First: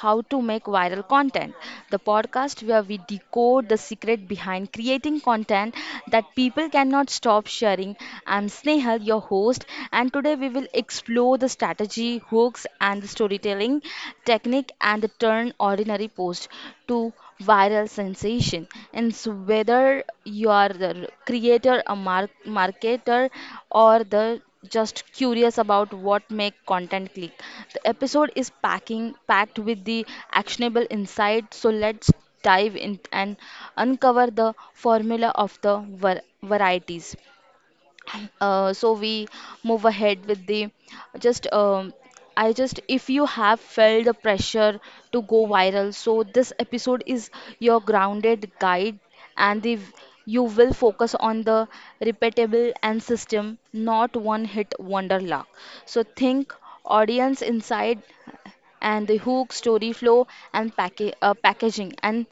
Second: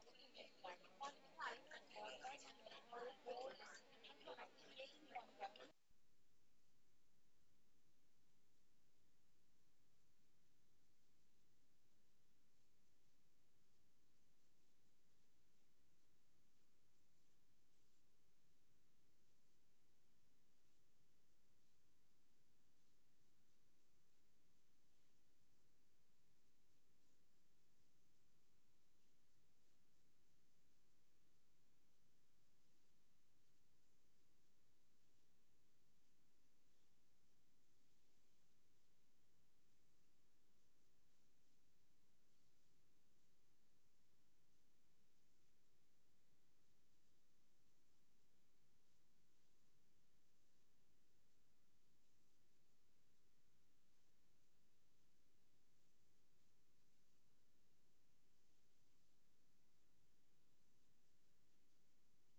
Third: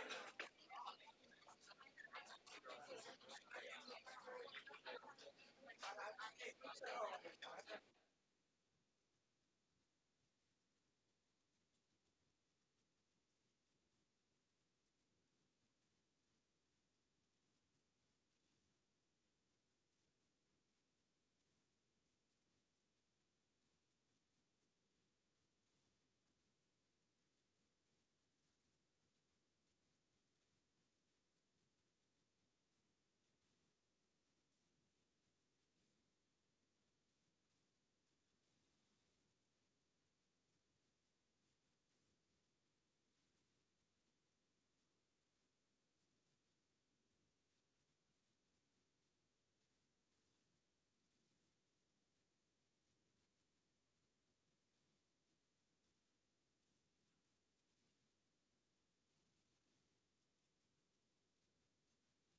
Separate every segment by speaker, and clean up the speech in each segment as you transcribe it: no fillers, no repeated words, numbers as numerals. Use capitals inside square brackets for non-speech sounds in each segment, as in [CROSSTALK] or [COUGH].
Speaker 1: How to Make Viral Content, the podcast where we decode the secret behind creating content that people cannot stop sharing. I'm Snehal, your host, and today we will explore the strategy, hooks, and the storytelling technique and the turn ordinary post to viral sensation. And so whether you are the creator, a marketer, or the just curious about what make content click. The episode is packing packed with the actionable insight, so let's dive in and uncover the formula of the varieties. So we move ahead with the just I just if you have felt the pressure to go viral, so this episode is your grounded guide, and the you will focus on the repeatable and system, not one hit wonder luck. So think audience inside, and the hook story flow, and packaging and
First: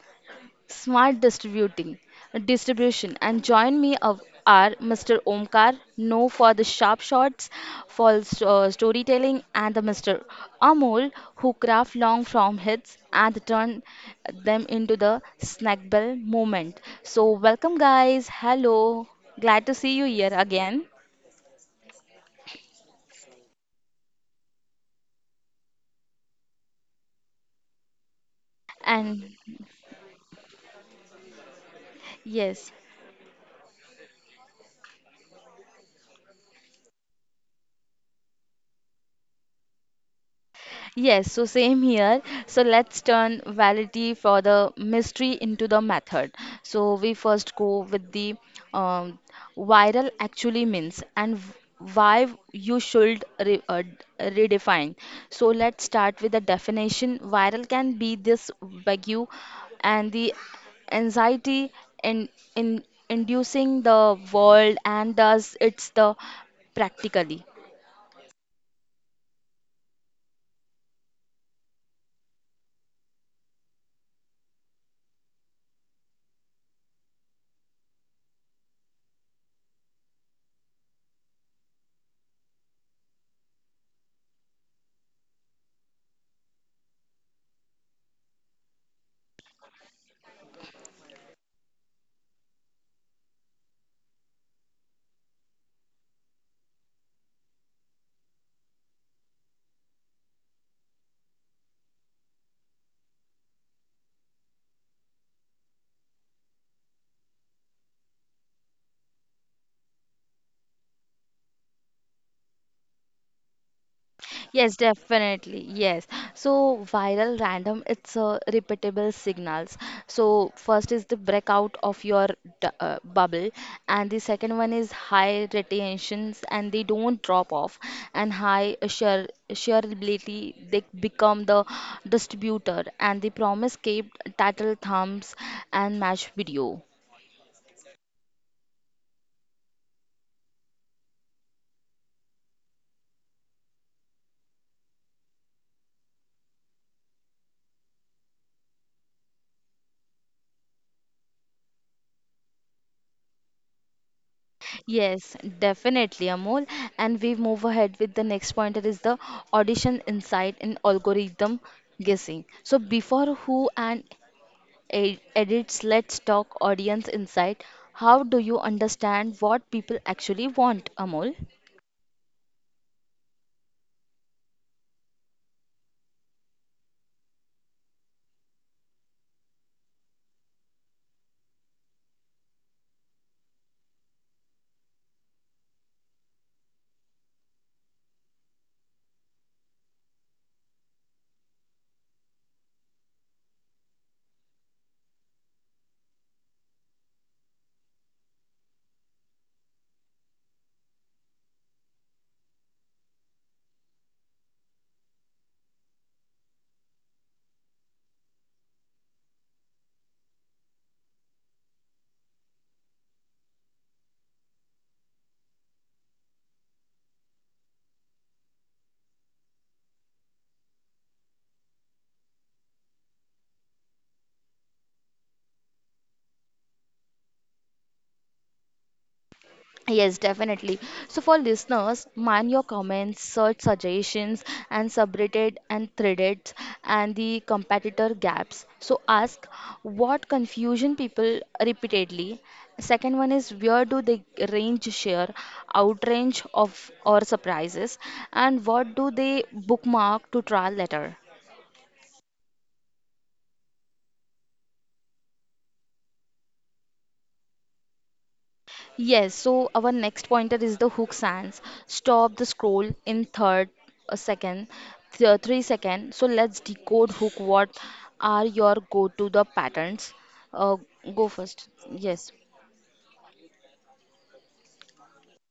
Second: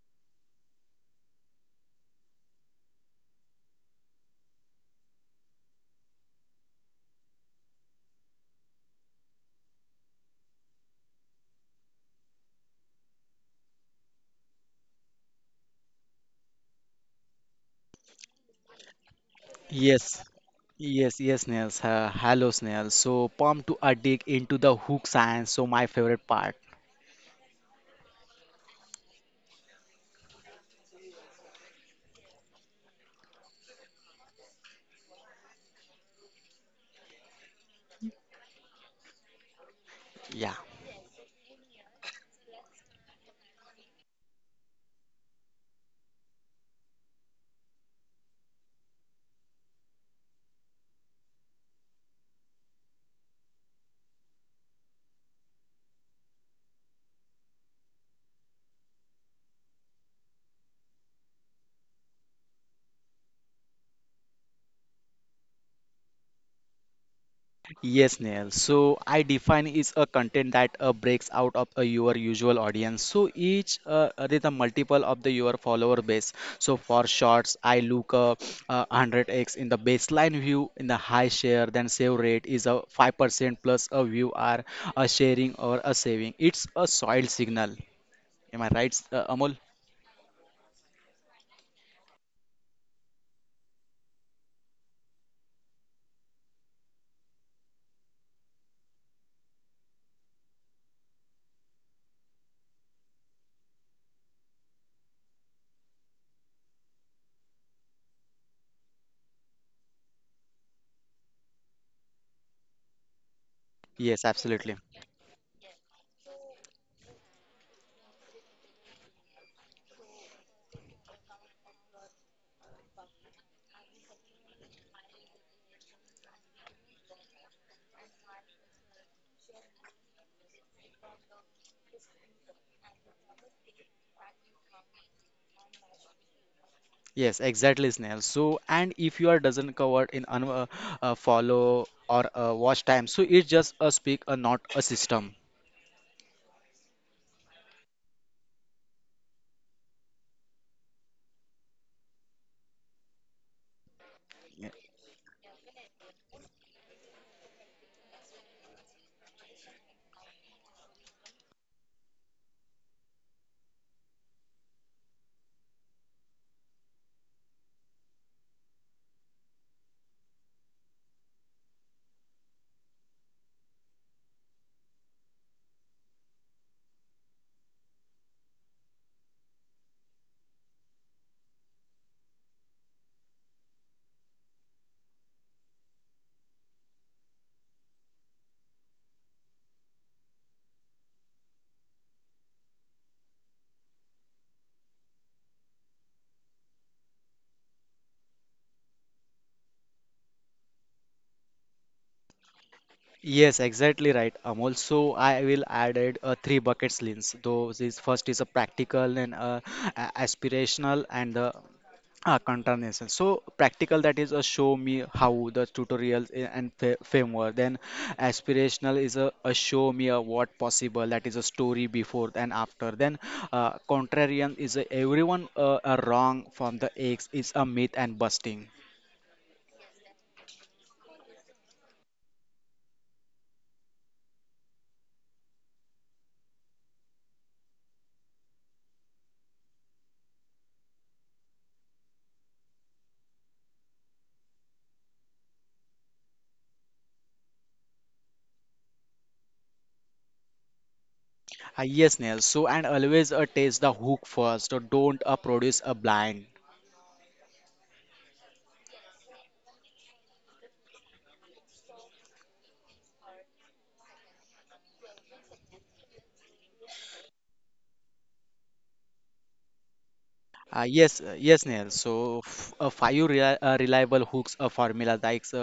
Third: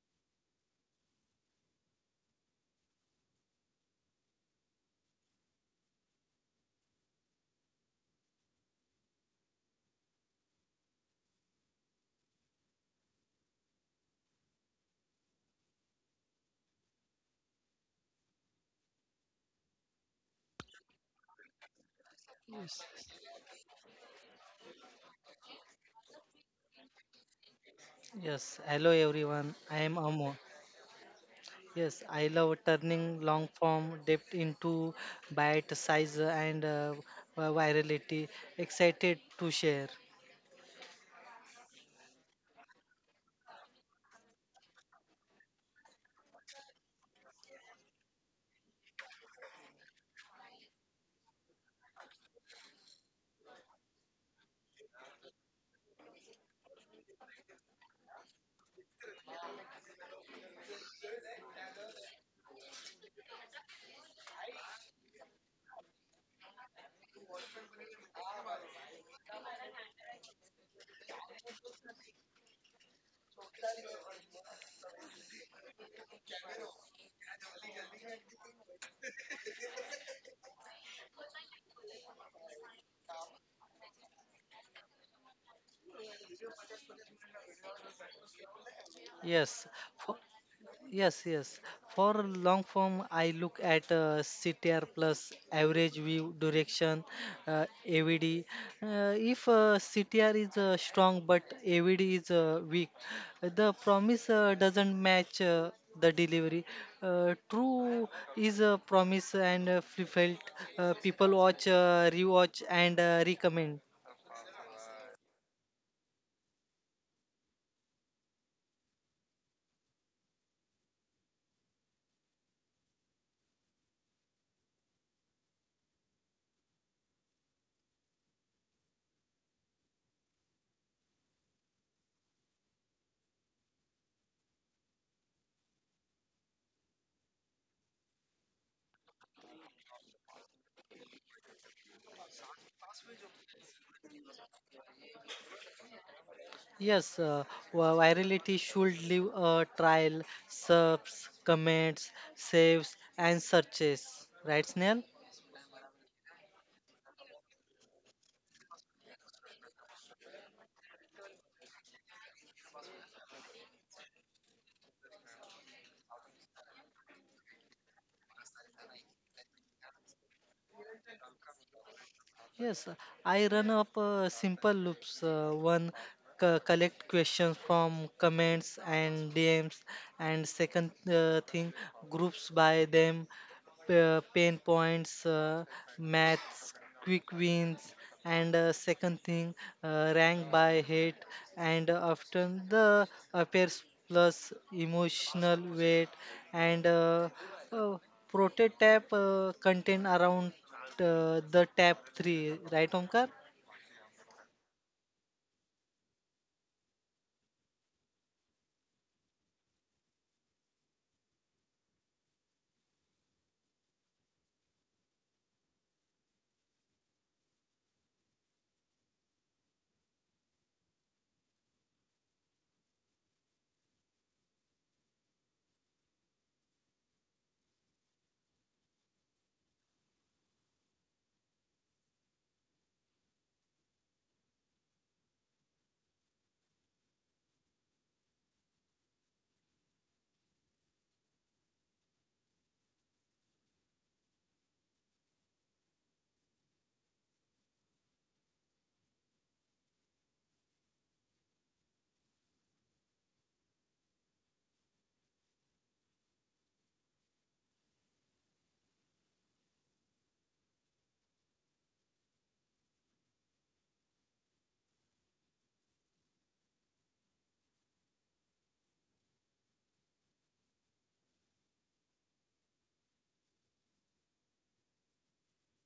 Speaker 1: Smart Distributing Distribution, and join me of are Mr. Omkar, no for the sharp shots, for storytelling, and the Mr. Amol who craft long form hits and turn them into the snack bell moment. So welcome guys, hello, glad to see you
Speaker 2: Yes,
Speaker 1: here again.
Speaker 2: yes, yes, Snails. Hello, Snails. So, pumped to a dig into the hook science. So, my favorite part.
Speaker 3: Yes, hello
Speaker 1: And
Speaker 3: everyone. I am Amo. Yes, I love
Speaker 1: yes.
Speaker 3: turning long form depth into bite size and virality. Excited to share.
Speaker 2: Yeah.
Speaker 1: Yes, so same here. So let's turn validity for the mystery into the method. So we first go with the um, viral actually means and why you should re redefine. So let's start with the definition. Viral can be this vague, and the anxiety in, in inducing the world, and thus it's the practically.
Speaker 2: Yes, Neil. So I define is a content that breaks out of your usual audience. So each is a multiple of the your follower base. So for shorts, I look 100x in the baseline view in the high share, then save rate is a 5% plus a view are a sharing or a saving. It's a soil signal. Am I right,
Speaker 3: Yes,
Speaker 2: Amol?
Speaker 3: for, Yes, yes. For long form, I look at CTR plus average view direction, AVD. If CTR is strong but AVD is weak, the promise doesn't match the delivery. True is a promise and fulfilled. People watch, rewatch, and recommend.
Speaker 2: Yes, absolutely.
Speaker 1: Yes, definitely. Yes. So viral random, it's a repeatable signals. So first is the breakout of your bubble, and the second one is high retentions, and they don't drop off, and high shareability. They become the distributor, and the promise kept title thumbs and match video.
Speaker 2: Yes, exactly, Snail. So, and if you are doesn't cover in un follow or watch time, so it's just a speak, not a system.
Speaker 3: Yes, uh, Virality should leave a trial, subs, comments, saves, and searches. Right, Snail?
Speaker 1: Yes, definitely, Amol. And we move ahead with the next point that is the audition insight in algorithm guessing. So before who and edits, let's talk audience insight. How do you understand what people actually want, Amol?
Speaker 3: Yes, uh, I run up simple loops. One, collect questions from comments and DMs, and second thing, groups by them, pain points, maths, quick wins, and second, rank by hate, and often the appears plus emotional weight and uh, prototype content around the tab 3, right, Omkar?
Speaker 2: Yes, exactly right, Amol. So I will added three buckets lens. Those is first is a practical and aspirational and the continuation. So practical that is a show me how the tutorials and framework. Then aspirational is a show me a what possible. That is a story before and after. Then contrarian is a everyone are wrong from the eggs is a myth and busting.
Speaker 1: Yes, definitely. So, for listeners, mind your comments, search suggestions, and subreddit and threaded and the competitor gaps. So, ask what confusion people repeatedly. Second one is where do they range share, outrange of or surprises, and what do they bookmark to trial later.
Speaker 2: Yes, Neil. So, and always taste the hook first. Don't produce a blind.
Speaker 1: Yes, so our next pointer is the hook sands. Stop the scroll in third a second, 3 second. So let's decode hook. What are your go-to the patterns? Uh,
Speaker 2: Yes,
Speaker 1: go
Speaker 2: yes,
Speaker 1: first.
Speaker 2: Neil. So,
Speaker 1: Yes.
Speaker 2: f five rea reliable hooks formula like uh,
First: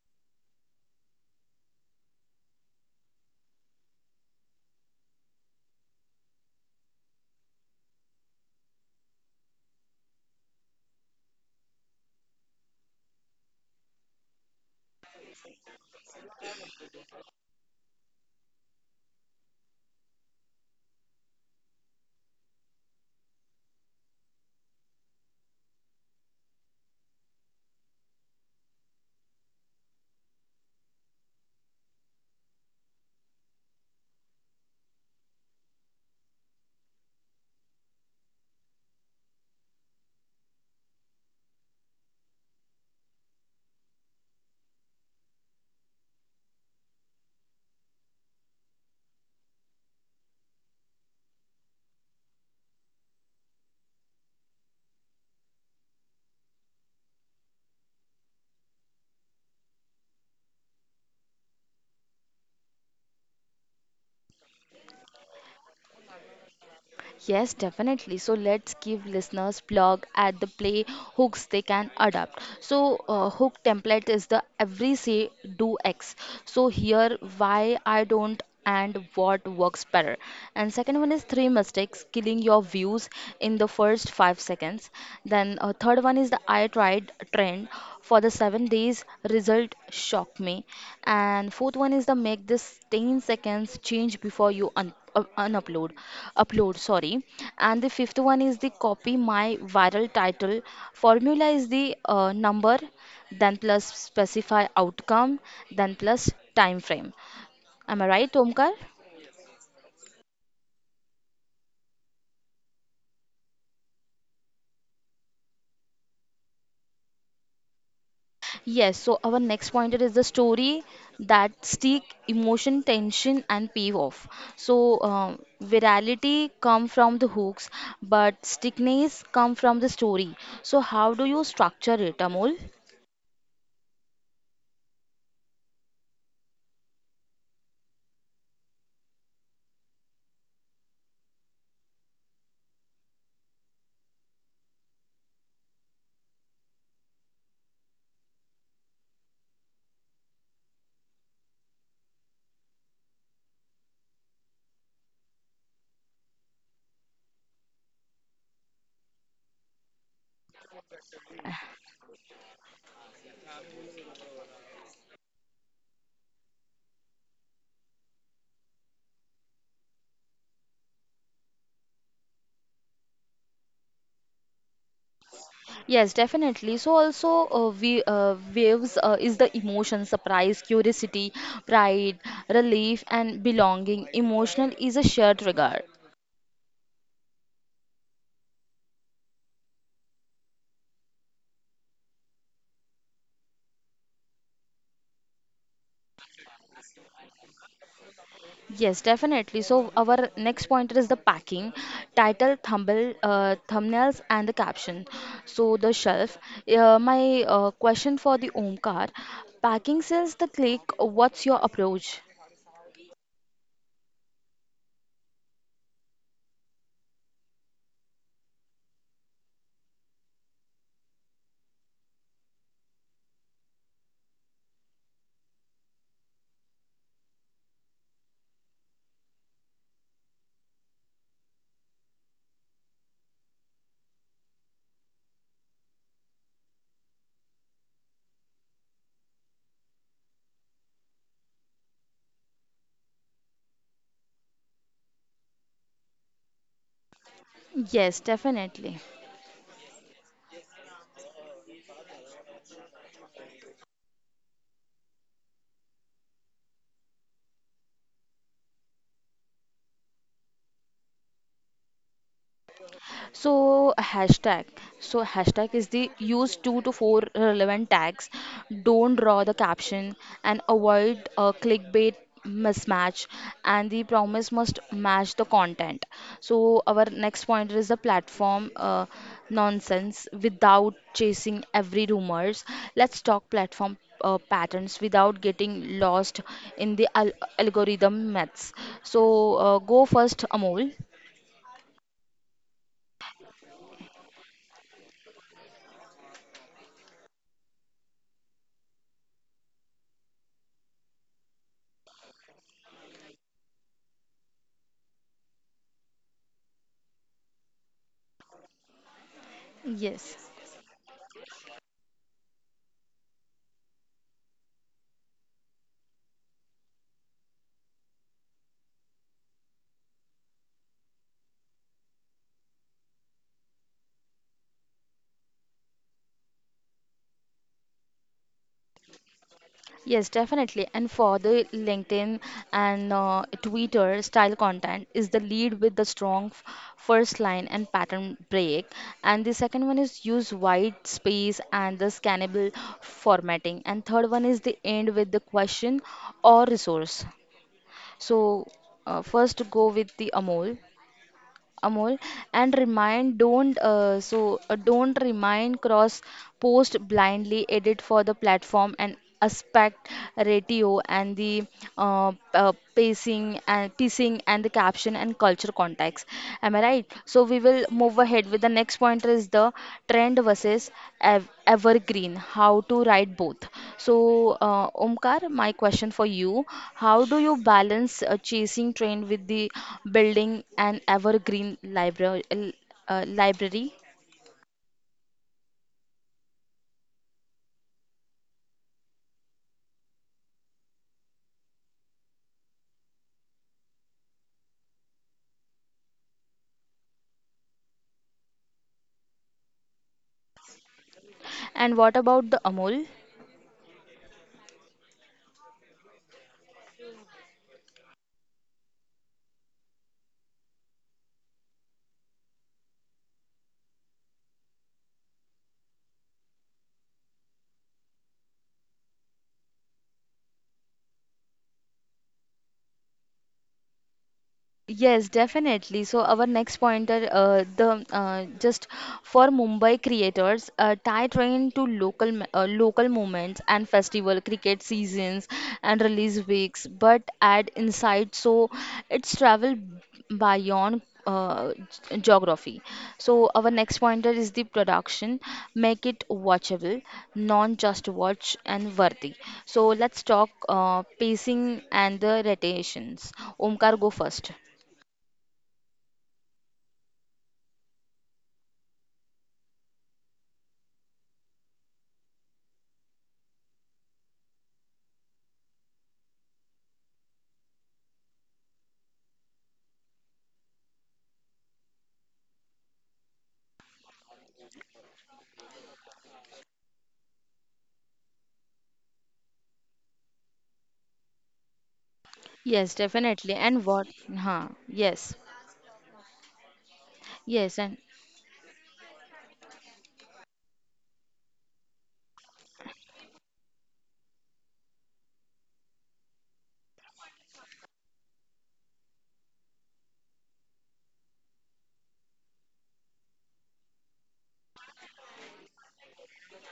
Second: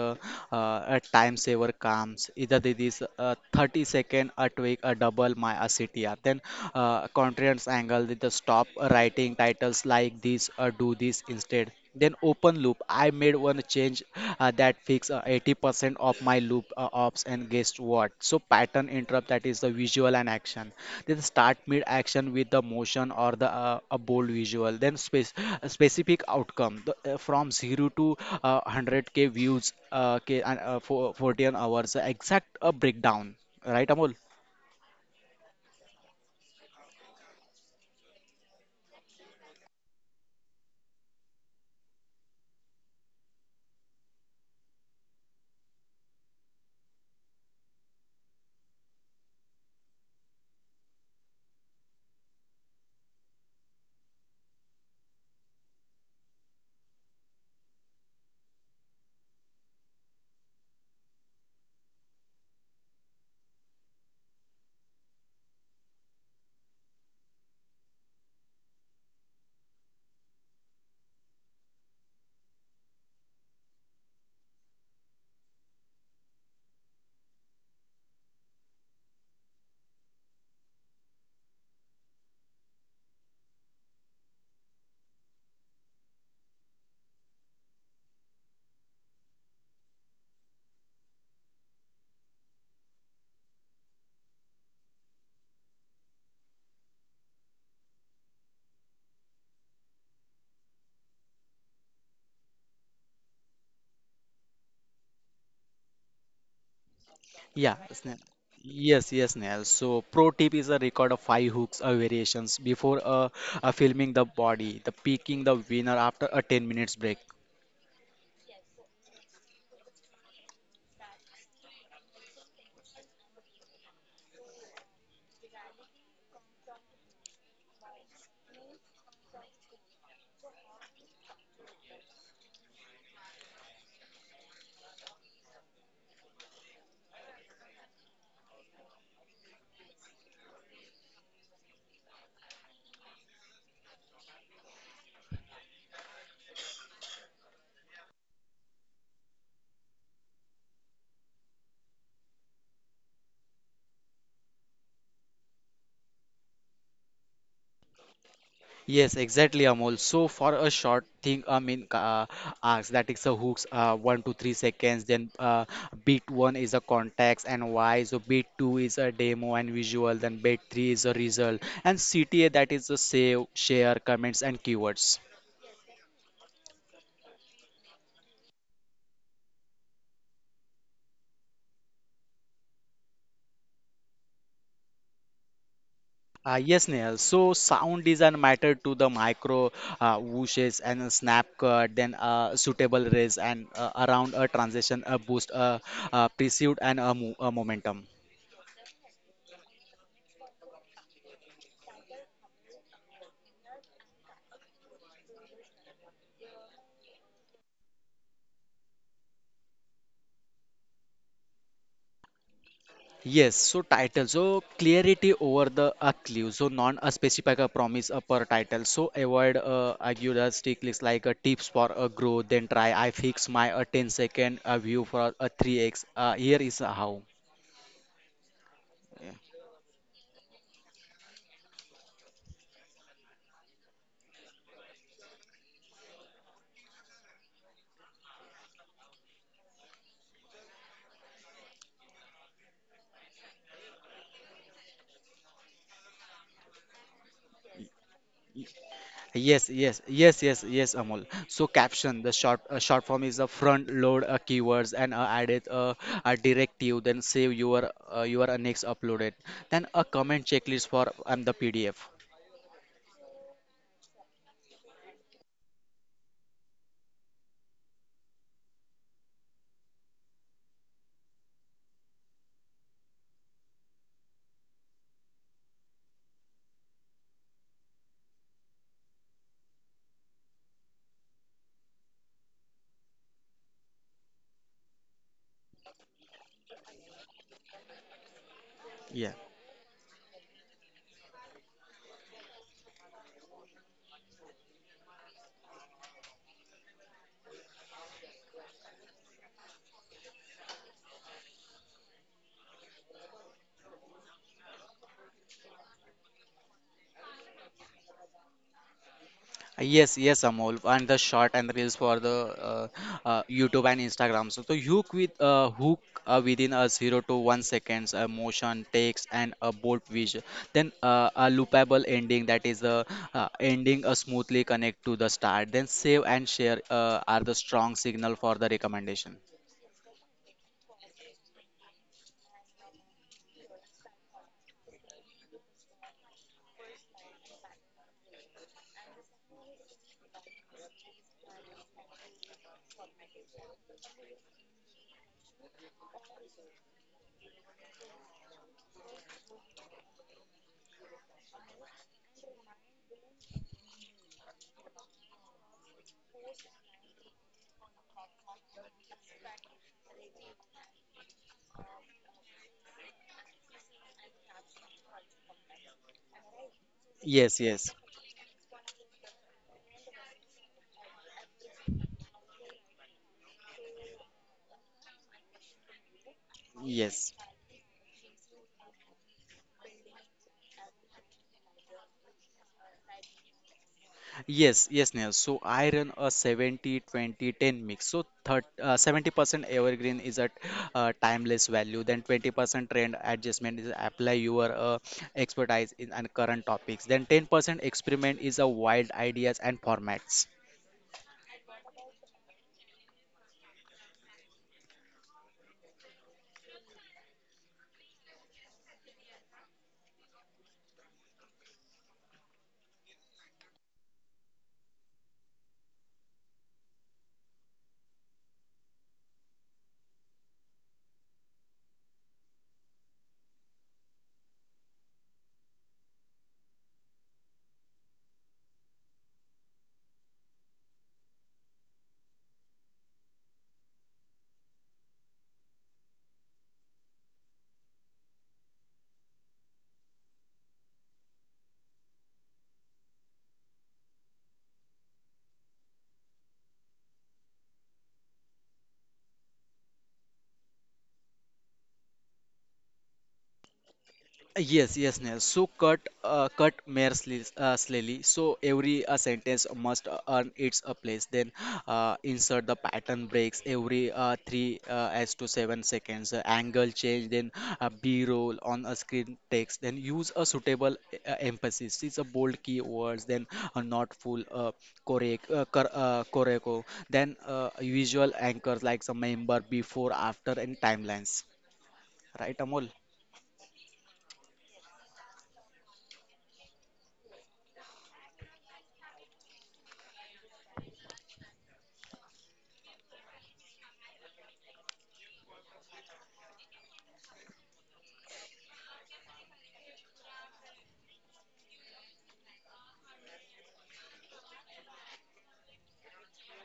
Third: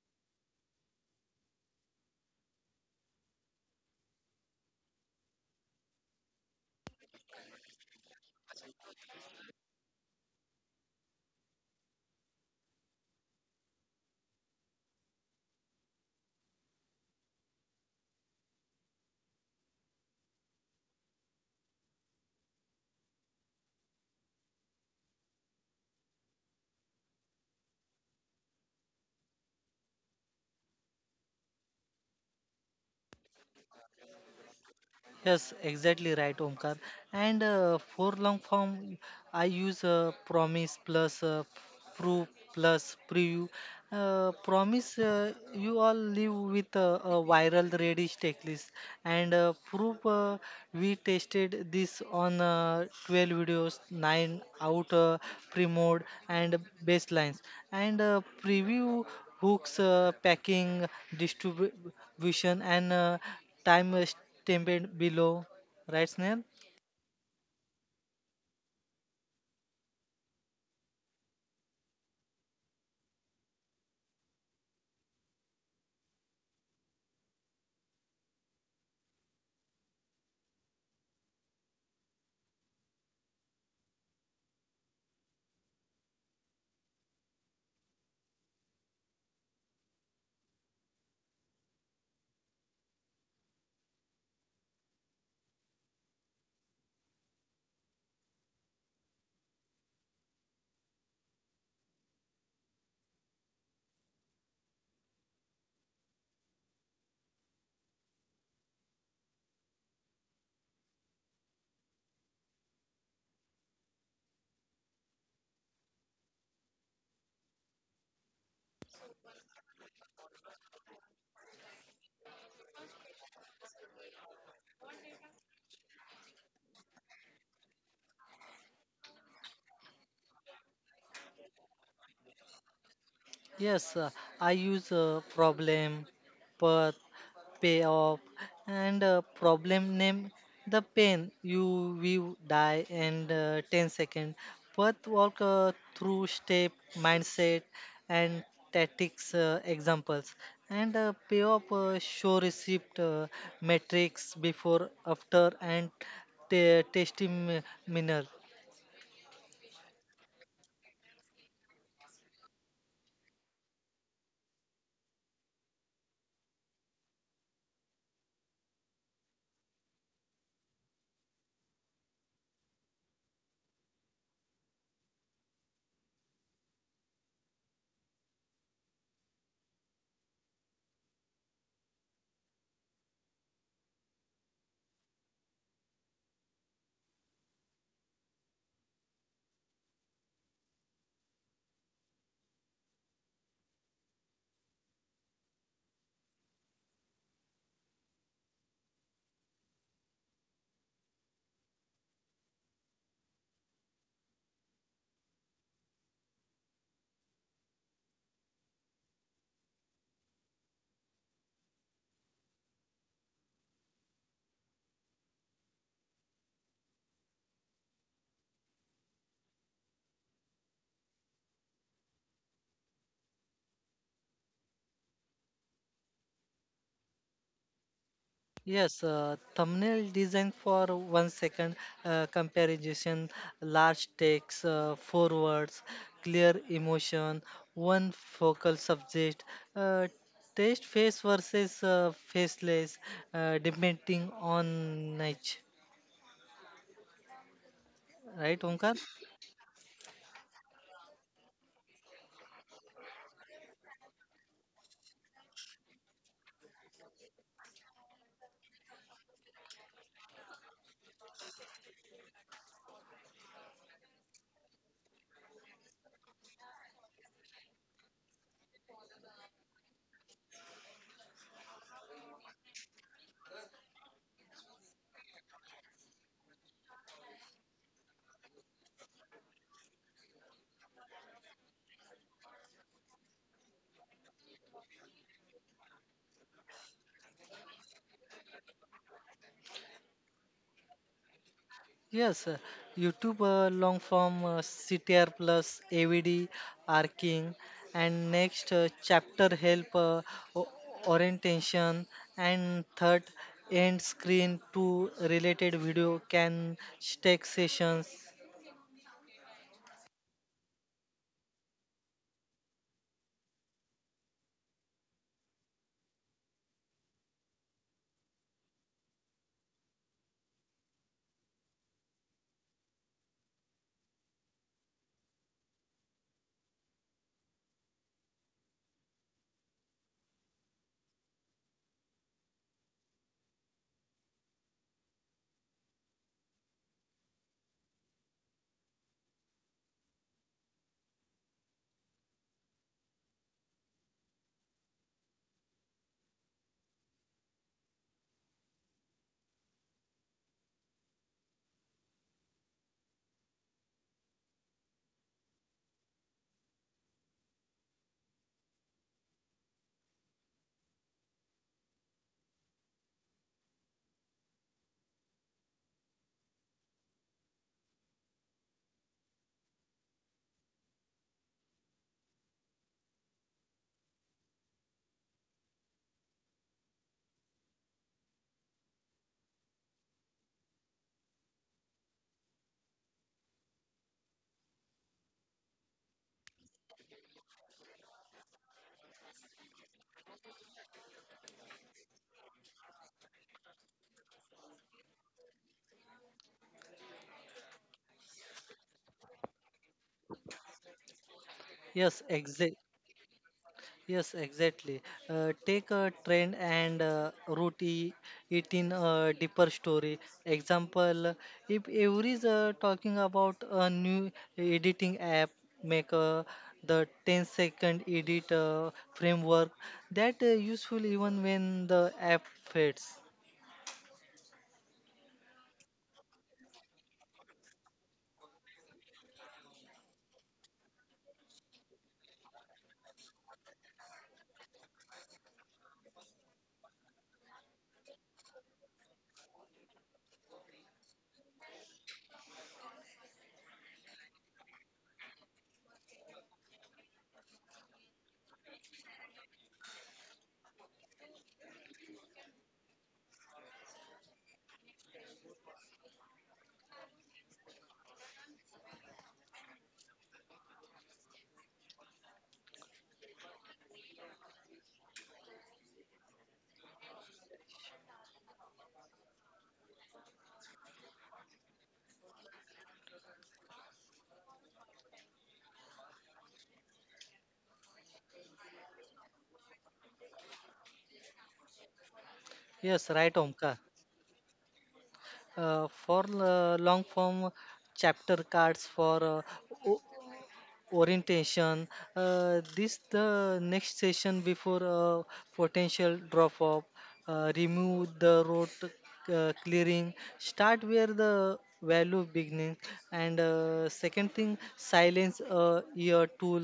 Speaker 2: uh, a time saver comes. Either it is 30 second a tweak, a double my a CTR. Then, contrast angle with the stop writing titles like this, do this instead. Then open loop. I made one change that fixed 80% of my loop ops and guess what? So pattern interrupt that is the visual and action. Then start mid action with the motion or the a bold visual. Then space specific outcome from zero to 100K views K, and, for 14 hours. Exact breakdown, right, Amol?
Speaker 3: Yes Exactly right, Omkar. And for long form I use promise plus proof plus preview. Promise you all live with a viral Redis tech list and proof we tested this on 12 videos, 9 out pre mode and baselines and preview hooks, packing, distribution and time stamped below, right, Snail?
Speaker 1: Yes, definitely. So let's give listeners blog at the play hooks they can adapt. So hook template is the every say do X. So here why I don't and what works better. And second one is three mistakes killing your views in the first 5 seconds. Then third one is the I tried trend for the 7 days result shock me, and fourth one is the make this 10 seconds change before you un- unupload upload, sorry, and the fifth one is the copy my viral title formula is the number then plus specify outcome then plus time frame.
Speaker 2: Yeah,
Speaker 1: Am I
Speaker 2: Snehal.
Speaker 1: right, Omkar?
Speaker 2: Yes, yes, Snehal. So, pro tip is a record of five hooks or variations before filming the body, the picking the winner after a 10 minutes break.
Speaker 1: Yes, so our next pointer is the story that stick emotion, tension, and pay off. So virality come from the hooks, but stickness come from the story. So how do you structure it, Amol?
Speaker 3: Yes, uh, I use problem, path, payoff. And problem name the pain you will die and 10 second. Path, walk through step, mindset, and tactics examples. And payoff, show receipt, metrics before, after, and testimonial.
Speaker 2: Yes, exactly, Amol. So, for a short thing, I mean, arcs that is a hooks, 1 to 3 seconds. Then, beat one is a context and why. So, beat two is a demo and visual. Then, beat three is a result. And CTA that is a save, share, comments, and keywords.
Speaker 1: Yes, definitely. So also, we waves is the emotion, surprise, curiosity, pride, relief, and belonging. Emotional is a shared regard.
Speaker 2: Yes, Nehal. So sound design matter to the micro whooshes and a snap cut, then a suitable raise and around a transition, a boost, a pursuit and a momentum.
Speaker 1: Yes, definitely. So our next pointer is the packing, title, thumbnail, thumbnails, and the caption. So the shelf. My question for the Omkar, packing says the click. What's your approach?
Speaker 2: Yes, so title. So clarity over the a clue. So non a specific a promise a per title. So avoid agnostic list like a tips for a growth. Then try I fix my a 10 second a view for a 3x. Here is a how.
Speaker 3: Yes, Thumbnail design for 1 second comparison, large text, four words, clear emotion, one focal subject, uh, test face versus faceless, depending on niche.
Speaker 1: Yes,
Speaker 3: Right,
Speaker 1: definitely.
Speaker 3: Omkar?
Speaker 2: Yes, yes, yes, yes, yes, Amol. So caption, the short form is a front load keywords and added a directive, then save your next uploaded, then a comment checklist for and the PDF.
Speaker 1: So hashtag. So hashtag is the use two to four relevant tags. Don't draw the caption and avoid a clickbait mismatch, and the promise must match the content. So our next pointer is the platform nonsense without chasing every rumors. Let's talk platform patterns without getting lost in the al algorithm myths. So go first, Amol.
Speaker 3: Yes, uh, YouTube long form CTR plus AVD are king, and next chapter help o- orientation, and third, end screen to related video can stack sessions.
Speaker 2: Yes, yes,
Speaker 1: Yes.
Speaker 2: Amol, and the short and the reels for the YouTube and Instagram. So, hook within a 0 to 1 seconds, a motion, text, and a bold visual. Then a loopable ending that is the ending a smoothly connect to the start. Then save and share are the strong signal for the recommendation.
Speaker 1: Yes, definitely. And for the LinkedIn and Twitter style content is the lead with the strong first line and pattern break. And the second one is use white space and the scannable formatting. And third one is the end with the question or resource. So first go with the Amol. Amol, and remind don't don't remind cross post blindly, edit for the platform and aspect ratio, and the pacing and the caption and culture context. Am I right? So we
Speaker 2: Yes,
Speaker 1: will
Speaker 2: yes,
Speaker 1: move ahead with the next pointer is the trend versus evergreen, how to write both. So Omkar, my question for you, how do
Speaker 2: yes.
Speaker 1: you balance chasing trend with the building an evergreen library?
Speaker 2: Yes, yes, Neha. So I run a 70 20 10 mix. So third, 70% evergreen is at timeless value, then 20% trend adjustment is apply your expertise in and current topics, then 10% experiment is a wild ideas and formats.
Speaker 1: And what
Speaker 3: Yes,
Speaker 1: about the
Speaker 3: exact.
Speaker 1: Amol?
Speaker 3: Yes, exactly. Take a trend and root it in a deeper story. Example, if every is talking about a new editing app, make the 10-second edit framework that useful even when the app fades.
Speaker 1: Yes, definitely. So our next pointer, the just for Mumbai creators, tie train to local local moments and festival, cricket seasons and release weeks, but add insight so it's travel beyond geography. So our next pointer is the production, make it watchable, non just watch and worthy. So let's talk pacing and the rotations. Omkar, go first.
Speaker 2: Yes, yes, Neil. So cut mere slowly. So every sentence must earn its a place. Then insert the pattern breaks every three as to 7 seconds. Angle change. Then B-roll on a screen text. Then use a suitable emphasis. It's a bold keywords. Then not full correct. Then visual anchors like some member before, after, and timelines. Right,
Speaker 1: Yes,
Speaker 2: Amol?
Speaker 3: Yes, right,
Speaker 1: definitely. And
Speaker 3: Omkar.
Speaker 1: what? Huh. Yes.
Speaker 3: For long form,
Speaker 1: Yes. And
Speaker 3: chapter cards for uh, orientation, this the next session before potential drop off. Remove the road, clearing start where the value beginning. And uh, second thing silence your tool,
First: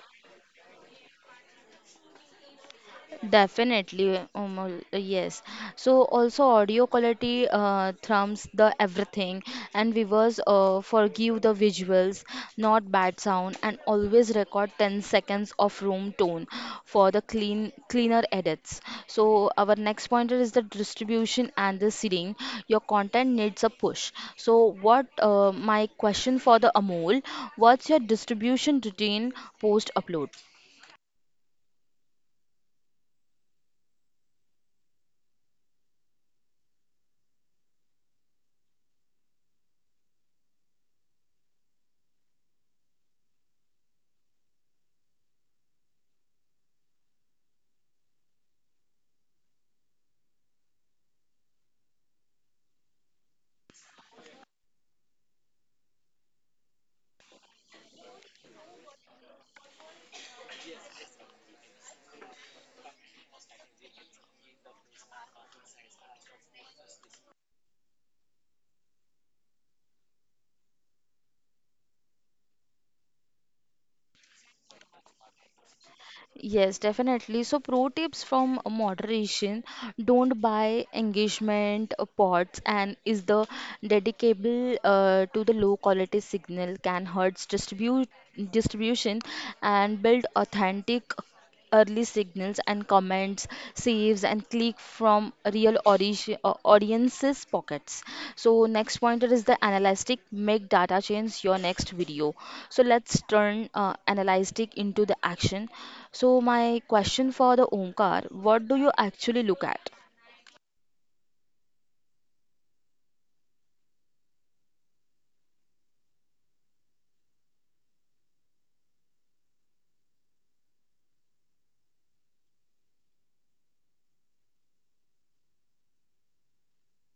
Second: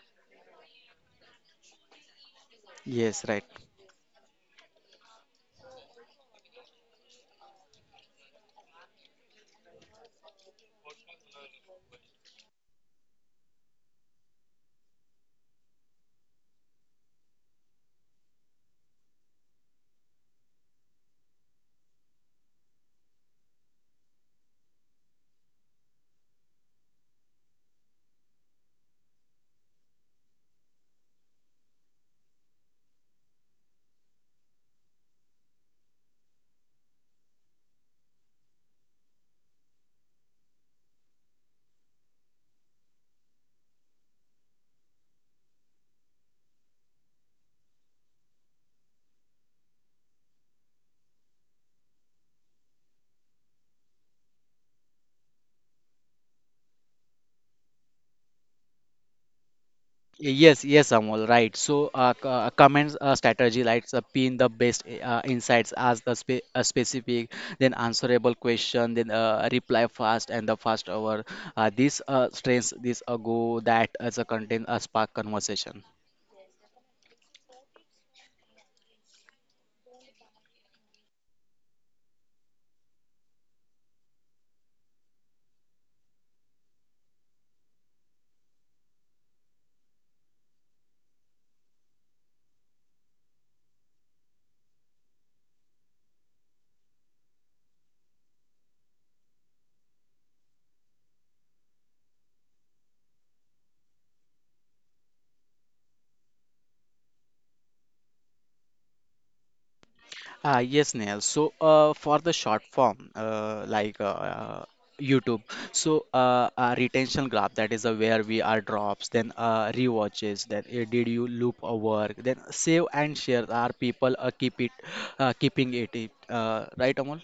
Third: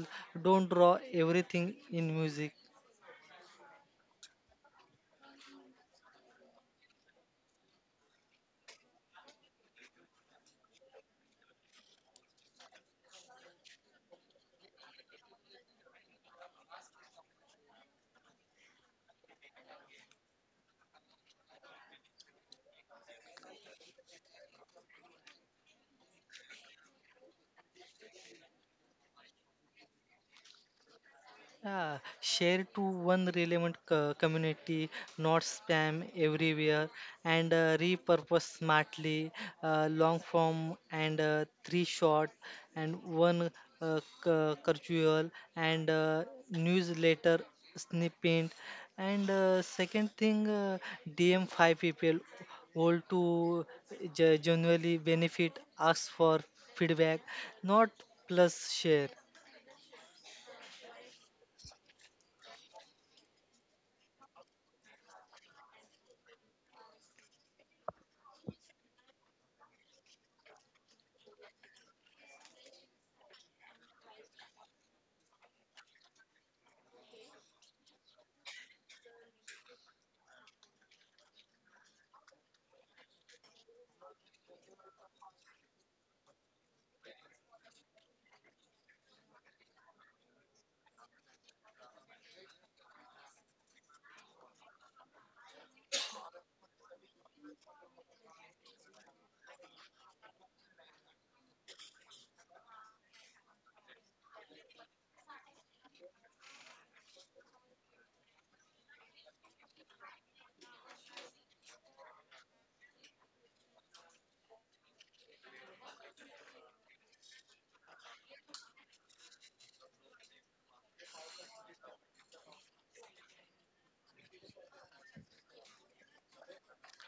Speaker 3: don't draw everything in music.
Speaker 2: Yes, right.
Speaker 1: definitely, Umul, yes. So also audio quality trumps the everything, and viewers forgive the visuals, not bad sound, and always record 10 seconds of room tone for the cleaner edits. So our next pointer is the distribution and the seeding. Your content needs a push. So what my question for the Amol, what's your distribution routine post upload?
Speaker 3: Yeah, share to one relevant community, not spam everywhere, and repurpose smartly, long form and three short, and one curriculum and newsletter snippet. And second, DM five people all to genuinely benefit, ask for feedback, not plus share.
Speaker 2: Yes, yes, Amol, right. So, comments strategy, like pin the best insights as the specific, then answerable question, then reply fast and the fast over. This strengths, this go that as a content, a spark conversation.
Speaker 1: Yes, definitely. So, pro tips from moderation, don't buy engagement pots and is the dedicable to the low quality signal can hurts distribute distribution, and build authentic early signals and comments, saves, and click from real audiences pockets. So next pointer is the analytic. Make data change your next video. So let's turn analytic into the action. So my question for the Omkar, what do you actually look at?
Speaker 2: Yes, Neil. So, for the short form, like YouTube, so a retention graph that is where we are drops, then rewatches, then did you loop a work, then save and share. Are people keeping it, right, Amol?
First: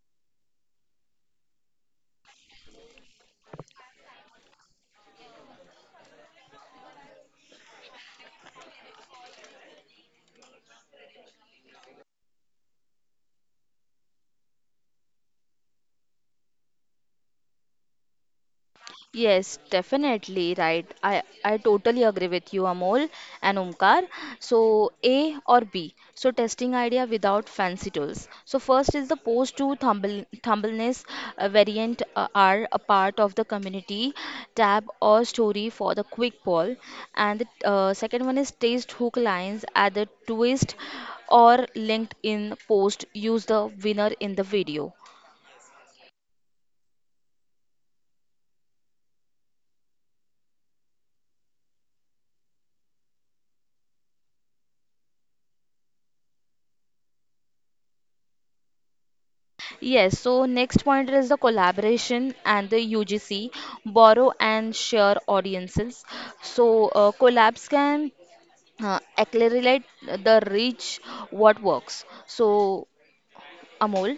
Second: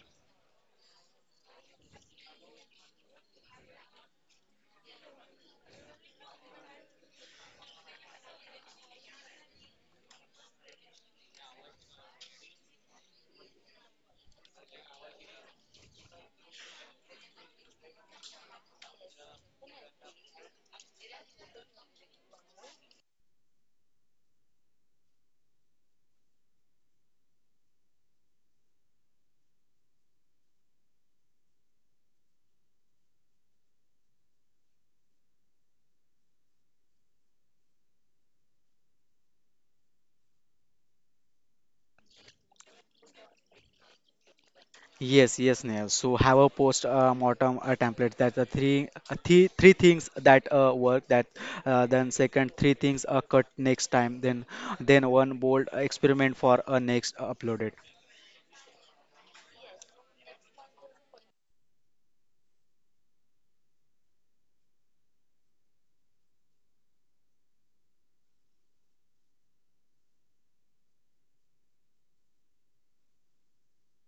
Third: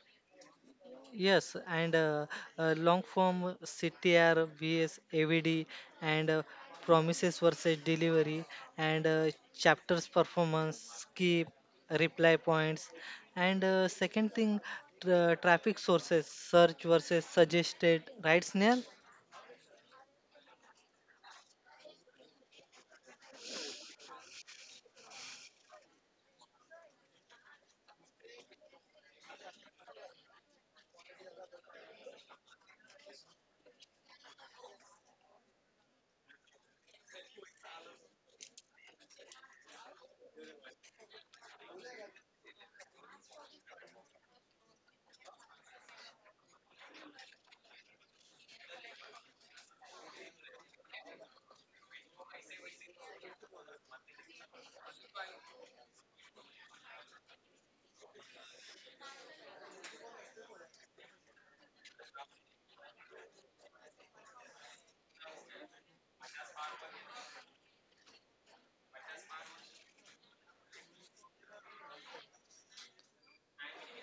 Speaker 3: Yes, and Long form CTR, VS, AVD, and promises versus delivery, and chapters performance, skip, reply points, and second thing, tra- traffic sources, search versus suggested, right, Snail?
Speaker 1: Yes, definitely right. I totally agree with you, Amol and Omkar. So, A or B. So, testing idea without fancy tools. So, first is the post to thumbl thumbnails variant are a part of the community tab or story for the quick poll. And the second one is taste hook lines at the twist or linked in post. Use the winner in the video.
Speaker 2: Yes, yes, Neil. So have a post mortem template that the three things that work that then second three things are cut next time then one bold experiment for next uploaded.
Speaker 1: Yes, so next pointer is the collaboration and the UGC, borrow and share audiences. So collabs can accelerate the reach what works. So Amol.